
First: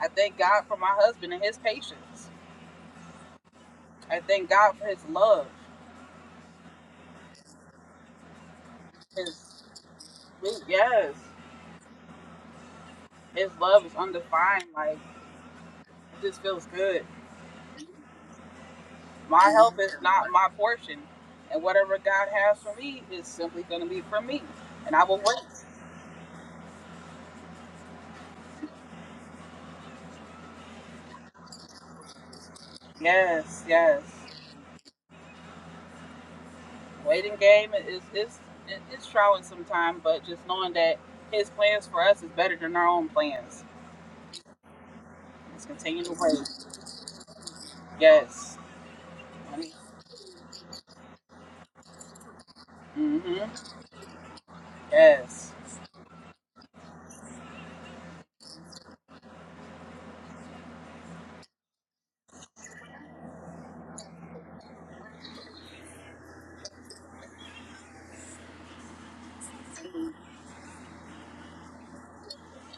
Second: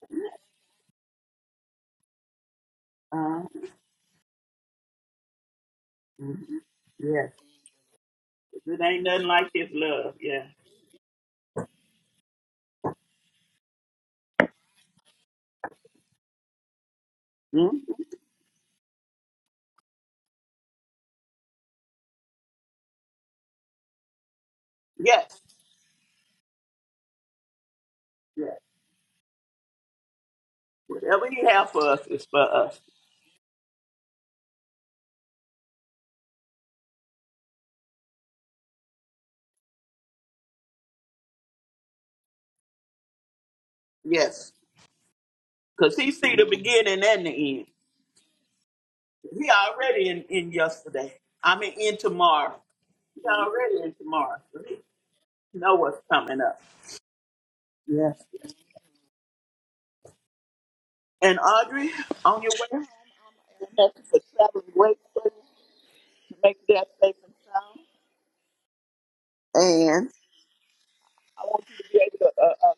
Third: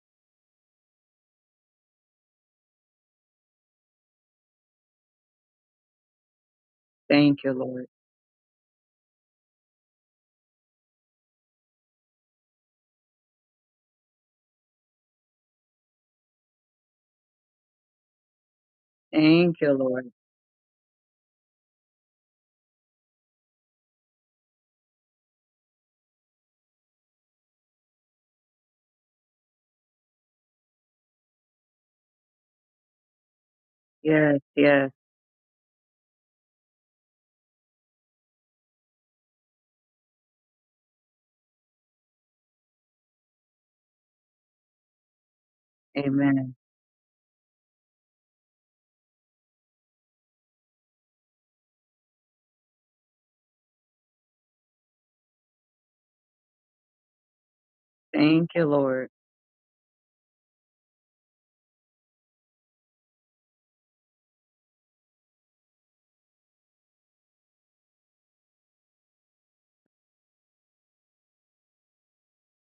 Speaker 1: I thank God for my husband and his patience.
Speaker 3: Uh,
Speaker 1: I thank God for His love.
Speaker 3: hmm Yes.
Speaker 2: Thank you, Lord.
Speaker 3: It ain't nothing like
Speaker 1: His
Speaker 3: his love. Yeah.
Speaker 1: yes, His love is undefined. Like it just feels good.
Speaker 3: hmm
Speaker 1: My
Speaker 2: Thank you,
Speaker 1: help is
Speaker 2: Lord.
Speaker 1: not my portion, and whatever God has for me is simply going to be for me, and I will
Speaker 3: Yes.
Speaker 1: wait.
Speaker 3: Yes. Whatever he have for us is for us.
Speaker 1: Yes, yes.
Speaker 2: Yes. Yes.
Speaker 1: waiting game is it's it's trying sometimes, but just knowing that his plans for us is better than our own plans.
Speaker 3: Yes.
Speaker 1: Let's
Speaker 3: Because
Speaker 1: continue
Speaker 3: he
Speaker 1: to
Speaker 3: see the
Speaker 1: wait.
Speaker 2: Amen.
Speaker 3: beginning and the end.
Speaker 1: Yes.
Speaker 3: He already in, in yesterday. I mean in tomorrow. He
Speaker 1: Mm-hmm.
Speaker 3: already in tomorrow. So he
Speaker 1: Yes.
Speaker 3: know what's coming up. Yes.
Speaker 2: Thank you, Lord.
Speaker 3: And Audrey, on your way home, and thank you for traveling great for you to make that safe and sound. And I want you to be able to uh, uh,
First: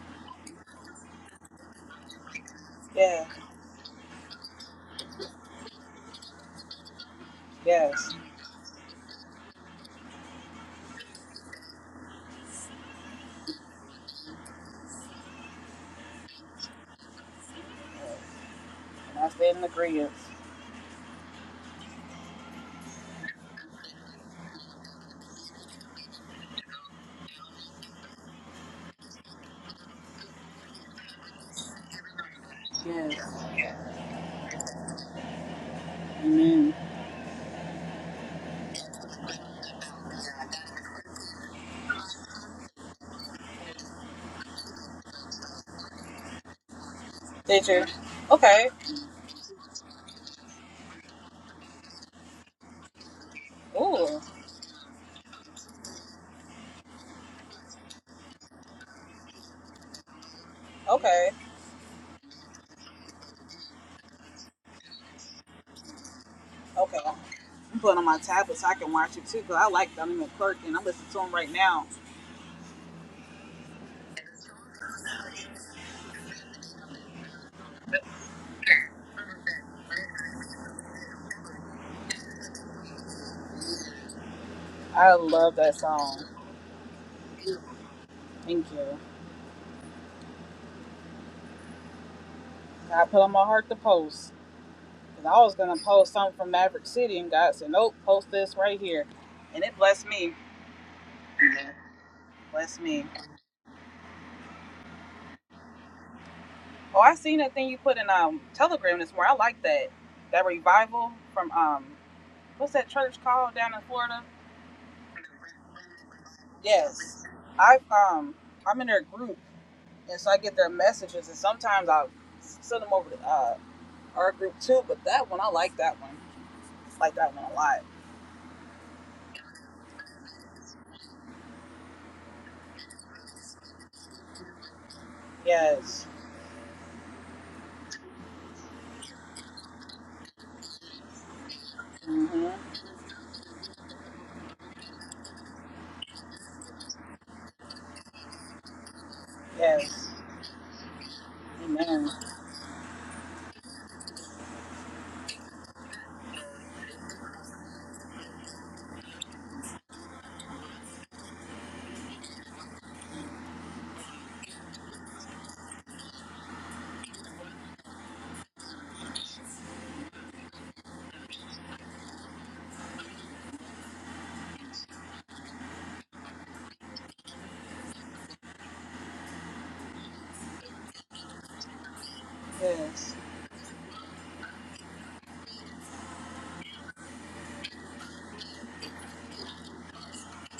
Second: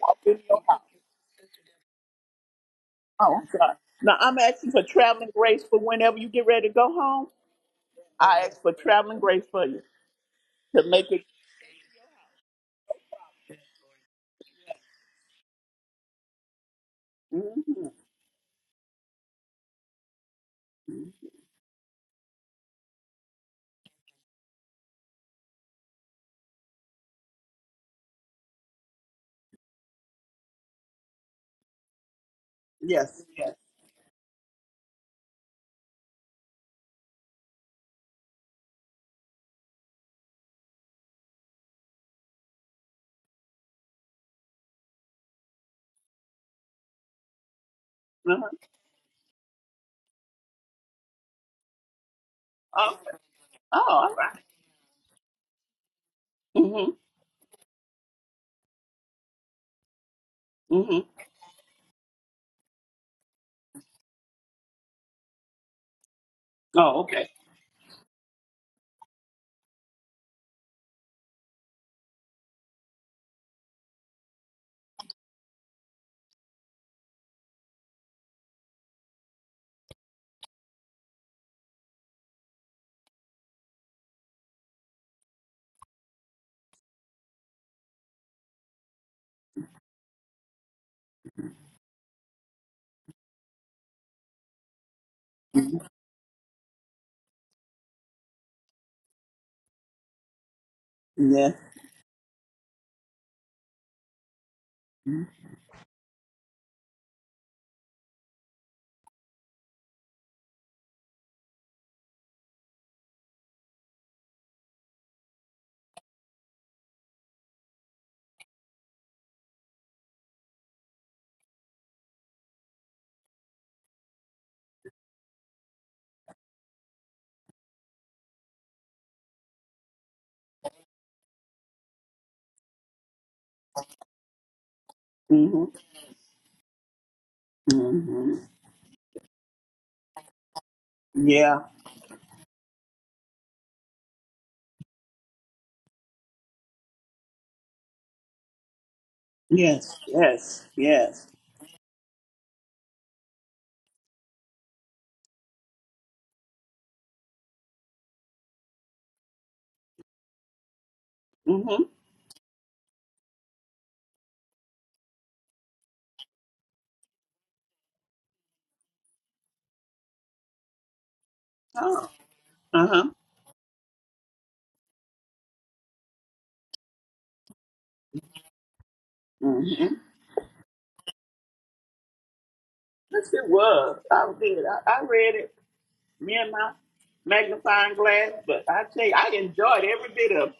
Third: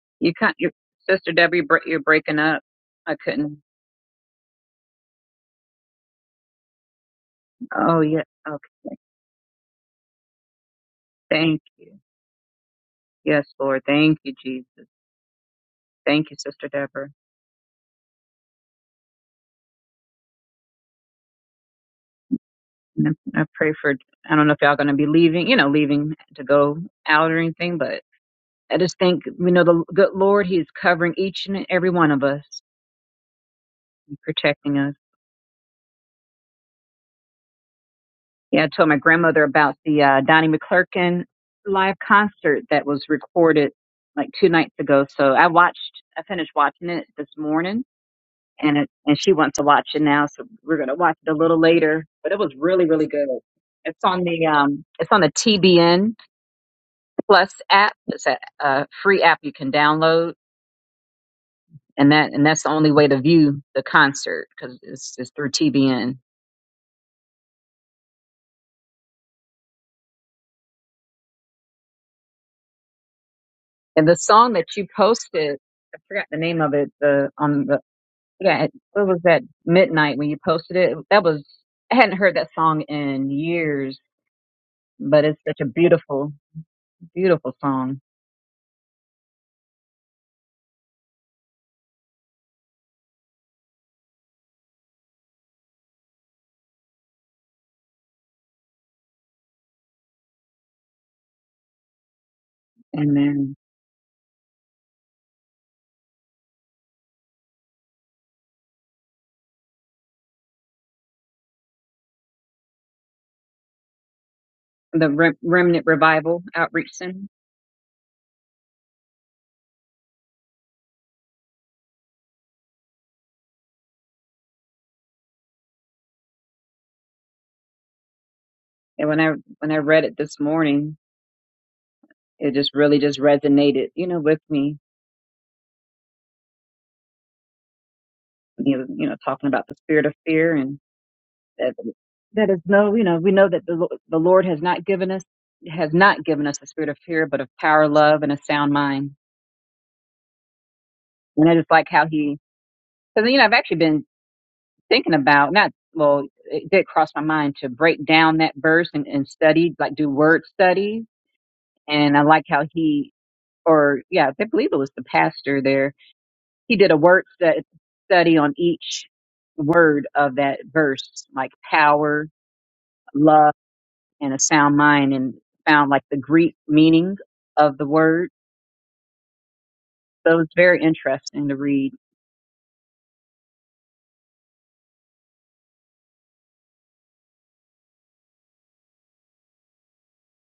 Speaker 3: walk
Speaker 2: You
Speaker 3: in
Speaker 2: can't,
Speaker 3: your
Speaker 2: your
Speaker 3: house.
Speaker 2: sister Debbie, bre- you're breaking up. I
Speaker 1: Yeah.
Speaker 3: Oh, I'm
Speaker 2: couldn't.
Speaker 3: sorry. Now I'm asking for traveling grace for whenever you get ready to go home.
Speaker 2: Oh,
Speaker 1: Yes.
Speaker 2: yeah.
Speaker 3: I
Speaker 2: Okay.
Speaker 3: ask for traveling grace for you to make it.
Speaker 2: Thank you. Yes, Lord. Thank you, Jesus. Thank you, Sister Deborah.
Speaker 3: hmm
Speaker 1: And I stay in agreement.
Speaker 2: And I I pray for, I don't know if y'all going to be leaving, you know, leaving to go out or anything, but I just think, you know, the good Lord, He's covering each and every one of us
Speaker 3: Yes.
Speaker 1: Yes.
Speaker 3: Yes.
Speaker 2: and protecting us.
Speaker 1: Amen.
Speaker 2: Yeah, I told my grandmother about the uh, Donnie McClurkin live concert that was recorded like two nights ago. So I watched, I finished watching it this morning
Speaker 1: Teacher.
Speaker 3: Uh-huh.
Speaker 1: Okay.
Speaker 2: and it, and she wants to watch it now, so we're gonna watch it a little later. But it was really
Speaker 3: Oh,
Speaker 2: really
Speaker 3: okay.
Speaker 2: good.
Speaker 3: oh,
Speaker 2: It's
Speaker 3: all
Speaker 1: Ooh.
Speaker 2: on
Speaker 3: right.
Speaker 2: the um, it's on the TBN
Speaker 3: Mm-hmm.
Speaker 2: Plus app. It's a, a free app you can download,
Speaker 3: Mm-hmm.
Speaker 1: Okay.
Speaker 2: and that and that's the only way to view the concert because it's, it's through TBN.
Speaker 1: Okay.
Speaker 3: Oh, okay.
Speaker 1: I'm putting on my tablet so I can watch it too, cause I like Donnie McClurkin. and I'm listening to him right now.
Speaker 2: And the song that you posted, I forgot the name of it. The on the yeah, it, what was that midnight when you posted it? That was I hadn't heard that song in years,
Speaker 1: I
Speaker 2: but it's
Speaker 1: love
Speaker 2: such a
Speaker 1: that song.
Speaker 2: beautiful Beautiful song.
Speaker 1: Thank you. I put on my heart to post. 'Cause I was
Speaker 3: hmm
Speaker 1: gonna post something from Maverick City, and God said, "Nope, post this right here," and it blessed me.
Speaker 3: Yes.
Speaker 1: Yeah. Bless me.
Speaker 2: And then
Speaker 1: Oh, I seen that thing you put in um Telegram this morning. I like that. That revival from um what's that church called down in Florida?
Speaker 2: the Rem- Remnant Revival Outreach Center.
Speaker 1: Yes. I um I'm in their group and so I get their messages and sometimes I send them over to uh, our group too, but that one I like that one. like that one a lot.
Speaker 2: And when I when I read it this morning, it just really just resonated, you know, with me.
Speaker 3: Mm-hmm.
Speaker 1: Yes.
Speaker 3: Mm-hmm.
Speaker 2: You know, you know, talking about the spirit of fear
Speaker 3: Yeah.
Speaker 2: that that
Speaker 1: Mhm.
Speaker 2: is no, you know, we know that the, Lo- the Lord has not given us has not given us a spirit of fear, but of power, love, and a sound mind.
Speaker 3: Yes.
Speaker 1: Yes.
Speaker 3: Yes. Yes.
Speaker 2: And I just like how
Speaker 1: Amen.
Speaker 2: he, because you know, I've actually been thinking about not well, it did cross my mind to break down that verse and, and study, like do word studies.
Speaker 3: Mm-hmm.
Speaker 2: And I like how he, or yeah, I believe it was the pastor there. He did a word stu- study on each word of that verse, like
Speaker 3: Oh.
Speaker 2: power,
Speaker 3: Uh-huh.
Speaker 2: love. and a sound mind and found like the Greek meaning of the word.
Speaker 3: Mm-hmm.
Speaker 2: So it was very interesting to read.
Speaker 1: Yes.
Speaker 3: Yes, it was. I did. I, I read it. Me and my magnifying glass, but I tell you, I enjoyed every bit of it.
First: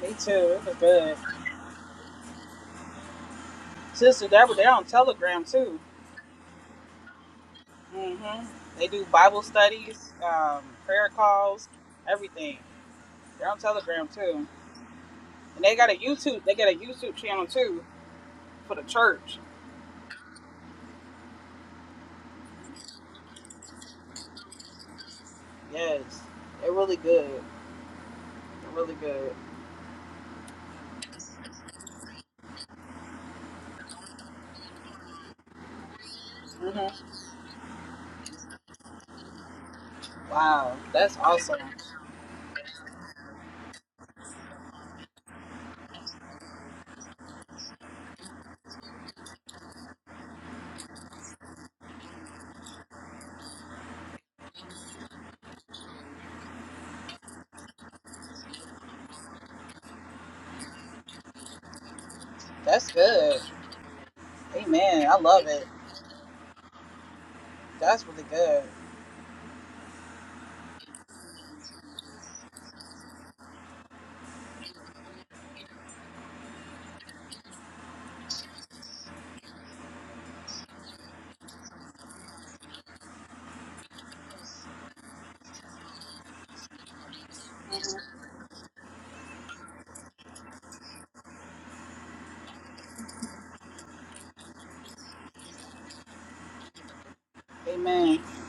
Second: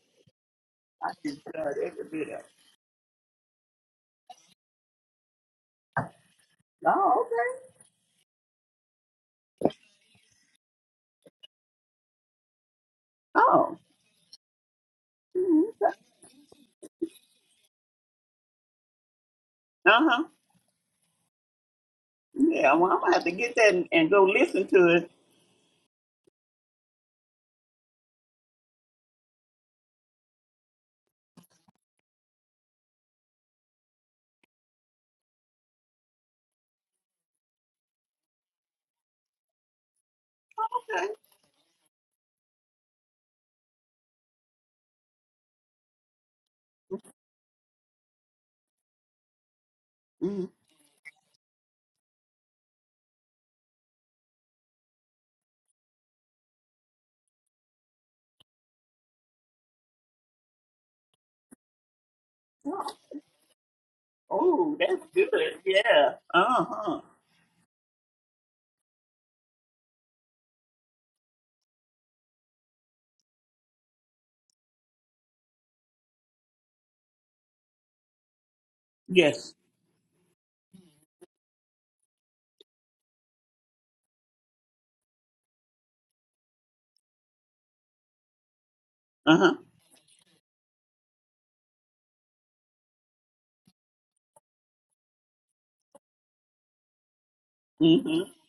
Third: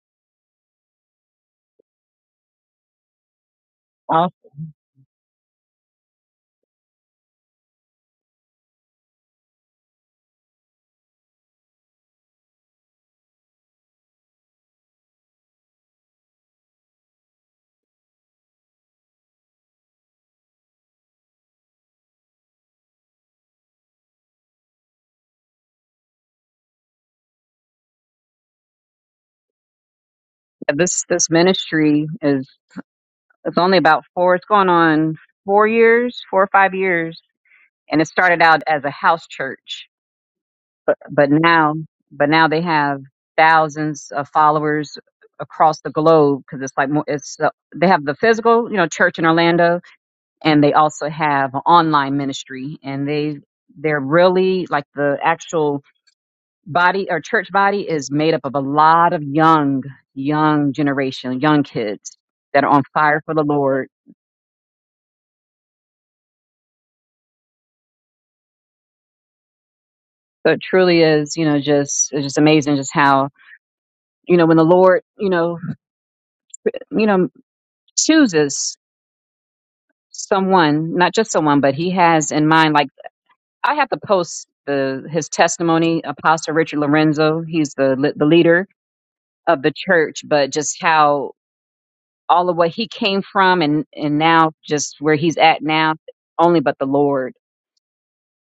Speaker 1: They too. It was
Speaker 3: I
Speaker 1: good.
Speaker 3: enjoyed every bit of it.
Speaker 1: Sister
Speaker 2: Also,
Speaker 1: Deborah, they're on Telegram too.
Speaker 3: Oh, okay.
Speaker 1: hmm They do Bible studies, um, prayer calls, everything. They're on
Speaker 3: Oh.
Speaker 1: Telegram too.
Speaker 3: mhm,
Speaker 1: And they got a
Speaker 3: okay.
Speaker 1: YouTube, they got a YouTube channel too for the church.
Speaker 3: Uh-huh. Yeah, well, I'm going to have to get that and, and go listen to it.
Speaker 1: Yes. They're really good. They're really good.
Speaker 2: this this ministry is it's only about four. It's going on four years, four or five
Speaker 1: hmm
Speaker 2: years, and it started out as a house church,
Speaker 1: Wow.
Speaker 3: Okay.
Speaker 1: That's
Speaker 2: but
Speaker 1: awesome.
Speaker 2: now but now they have thousands of followers across the globe because it's like more, it's uh, they have the physical you know church in Orlando
Speaker 3: Mhm.
Speaker 2: and they also have an online ministry and they they're really like the actual body or church body is made up of a lot of young, young generation, young kids that are on
Speaker 3: Oh,
Speaker 1: That's
Speaker 2: fire for
Speaker 1: good.
Speaker 2: the Lord.
Speaker 3: oh, that's
Speaker 1: Amen. I
Speaker 3: good.
Speaker 1: love it.
Speaker 3: Yeah. Uh-huh.
Speaker 1: That's really good.
Speaker 2: So it truly is, you know, just it's just amazing just how, you know, when the Lord, you know, you know, chooses
Speaker 3: Yes.
Speaker 2: someone, not just someone, but he has in mind like I have to post the his testimony, Apostle Richard Lorenzo, he's the the leader
Speaker 3: Uh-huh.
Speaker 2: of the church, but just how all of what he came from and and now just where he's at now only but the Lord
Speaker 1: Amen.
Speaker 3: Mm-hmm.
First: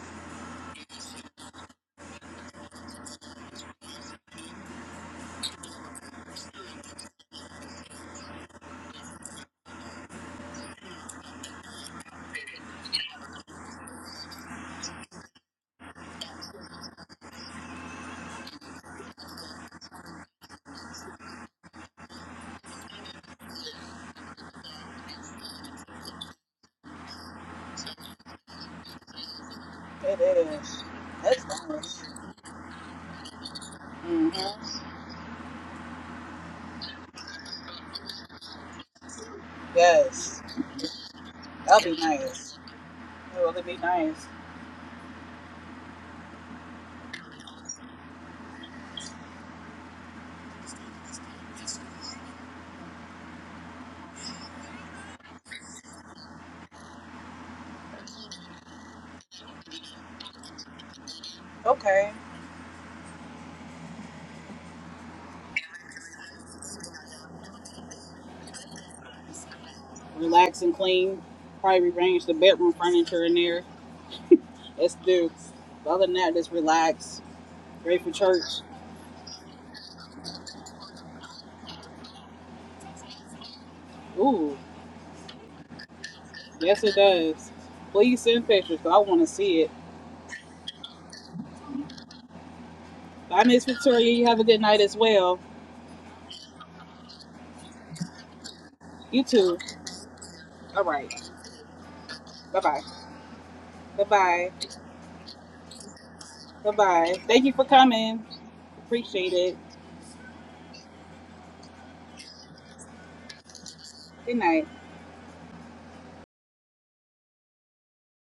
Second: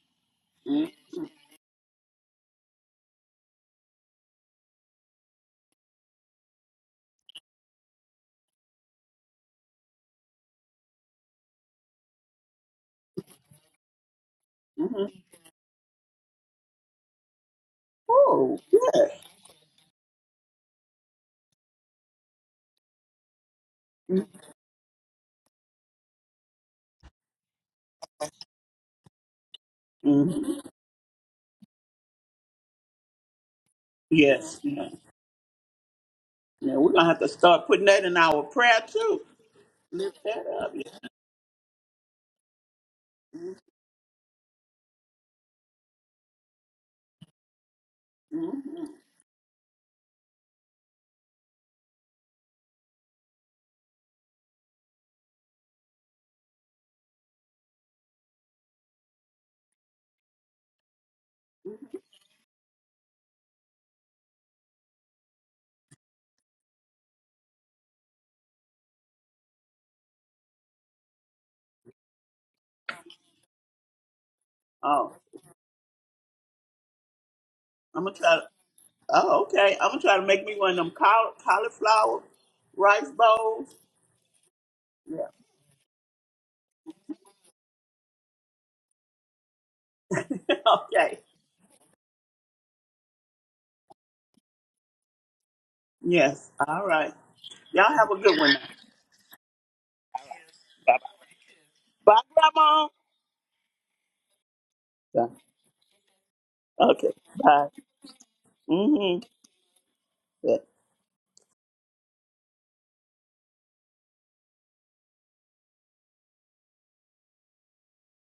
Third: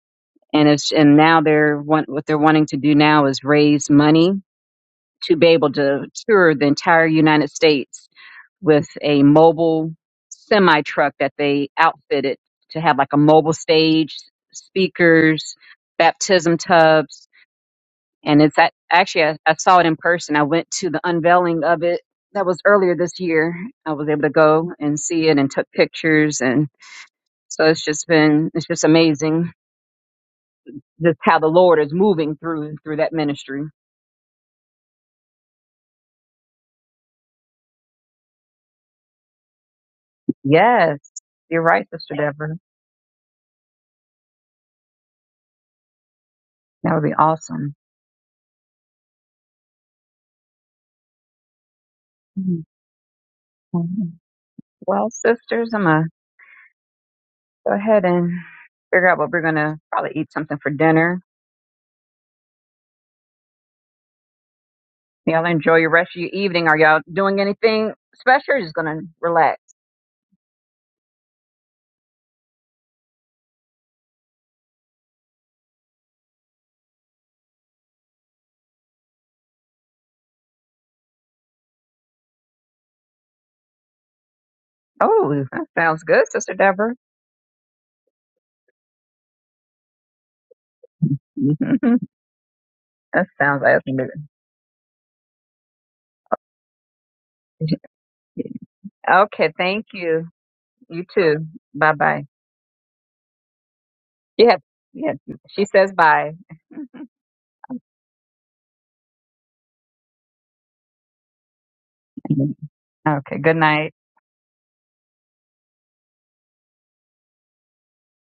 Speaker 2: and it's and now they're want, what they're wanting to do now is raise money to be able to tour the entire United States with a mobile semi truck that they outfitted to have like a mobile stage,
Speaker 3: Mm-hmm.
Speaker 2: speakers, baptism tubs, and it's
Speaker 3: Oh,
Speaker 2: at,
Speaker 3: good.
Speaker 2: actually I, I saw it in person. I went to the unveiling of it that was earlier this year. I was able to go and see it and took pictures and so it's just been it's just amazing
Speaker 1: It
Speaker 3: Mm-hmm.
Speaker 1: is.
Speaker 2: just how
Speaker 1: That's
Speaker 2: the Lord is
Speaker 1: nice.
Speaker 2: moving through through that ministry.
Speaker 1: hmm
Speaker 3: Yes. Yeah. yeah, we're going to have to start putting that in our prayer, too. Lift
Speaker 1: Yes.
Speaker 3: that up. Yeah.
Speaker 2: Yes, you're right,
Speaker 1: That'll be
Speaker 2: Sister Deborah.
Speaker 1: nice. It'll really be nice.
Speaker 2: That would be awesome.
Speaker 3: Mm-hmm.
Speaker 2: Mhm. Well, sisters, I'm gonna go ahead and figure out what we're gonna probably eat something for dinner.
Speaker 1: Okay.
Speaker 2: Y'all enjoy your rest of your evening. Are y'all doing anything special? Or just gonna relax.
Speaker 1: relax and clean. Probably rearrange the bedroom furniture in there. That's
Speaker 3: Oh,
Speaker 1: due. But other than that, just relax. Ready
Speaker 3: I'm
Speaker 1: for
Speaker 3: going to try.
Speaker 1: church.
Speaker 3: Oh, okay. I'm gonna try to make me one of them caul- cauliflower rice bowls.
Speaker 1: Ooh,
Speaker 3: Yeah.
Speaker 2: Oh, that sounds good, Sister
Speaker 1: yes
Speaker 2: Deborah.
Speaker 1: it does. Please send pictures, 'cause I want to see it.
Speaker 3: [laughs] okay.
Speaker 2: [laughs] that
Speaker 1: Bye,
Speaker 2: sounds
Speaker 1: Miss
Speaker 2: awesome.
Speaker 1: Victoria. You have a good night as well.
Speaker 3: Yes. All right. Y'all have a good one.
Speaker 2: [laughs]
Speaker 1: You
Speaker 2: Okay,
Speaker 1: too.
Speaker 2: thank you.
Speaker 1: All
Speaker 2: You
Speaker 1: right.
Speaker 2: too. Bye
Speaker 3: Bye,
Speaker 2: bye.
Speaker 1: Bye bye.
Speaker 3: Grandma.
Speaker 1: Bye bye.
Speaker 2: Yeah, yeah.
Speaker 3: Yeah.
Speaker 2: She says bye.
Speaker 1: Bye
Speaker 3: Okay.
Speaker 1: bye. Thank you for
Speaker 3: Bye.
Speaker 1: coming.
Speaker 3: Mm-hmm.
Speaker 1: Appreciate it.
Speaker 3: Yeah.
Speaker 2: [laughs] Okay. Good night.
Speaker 1: Good night.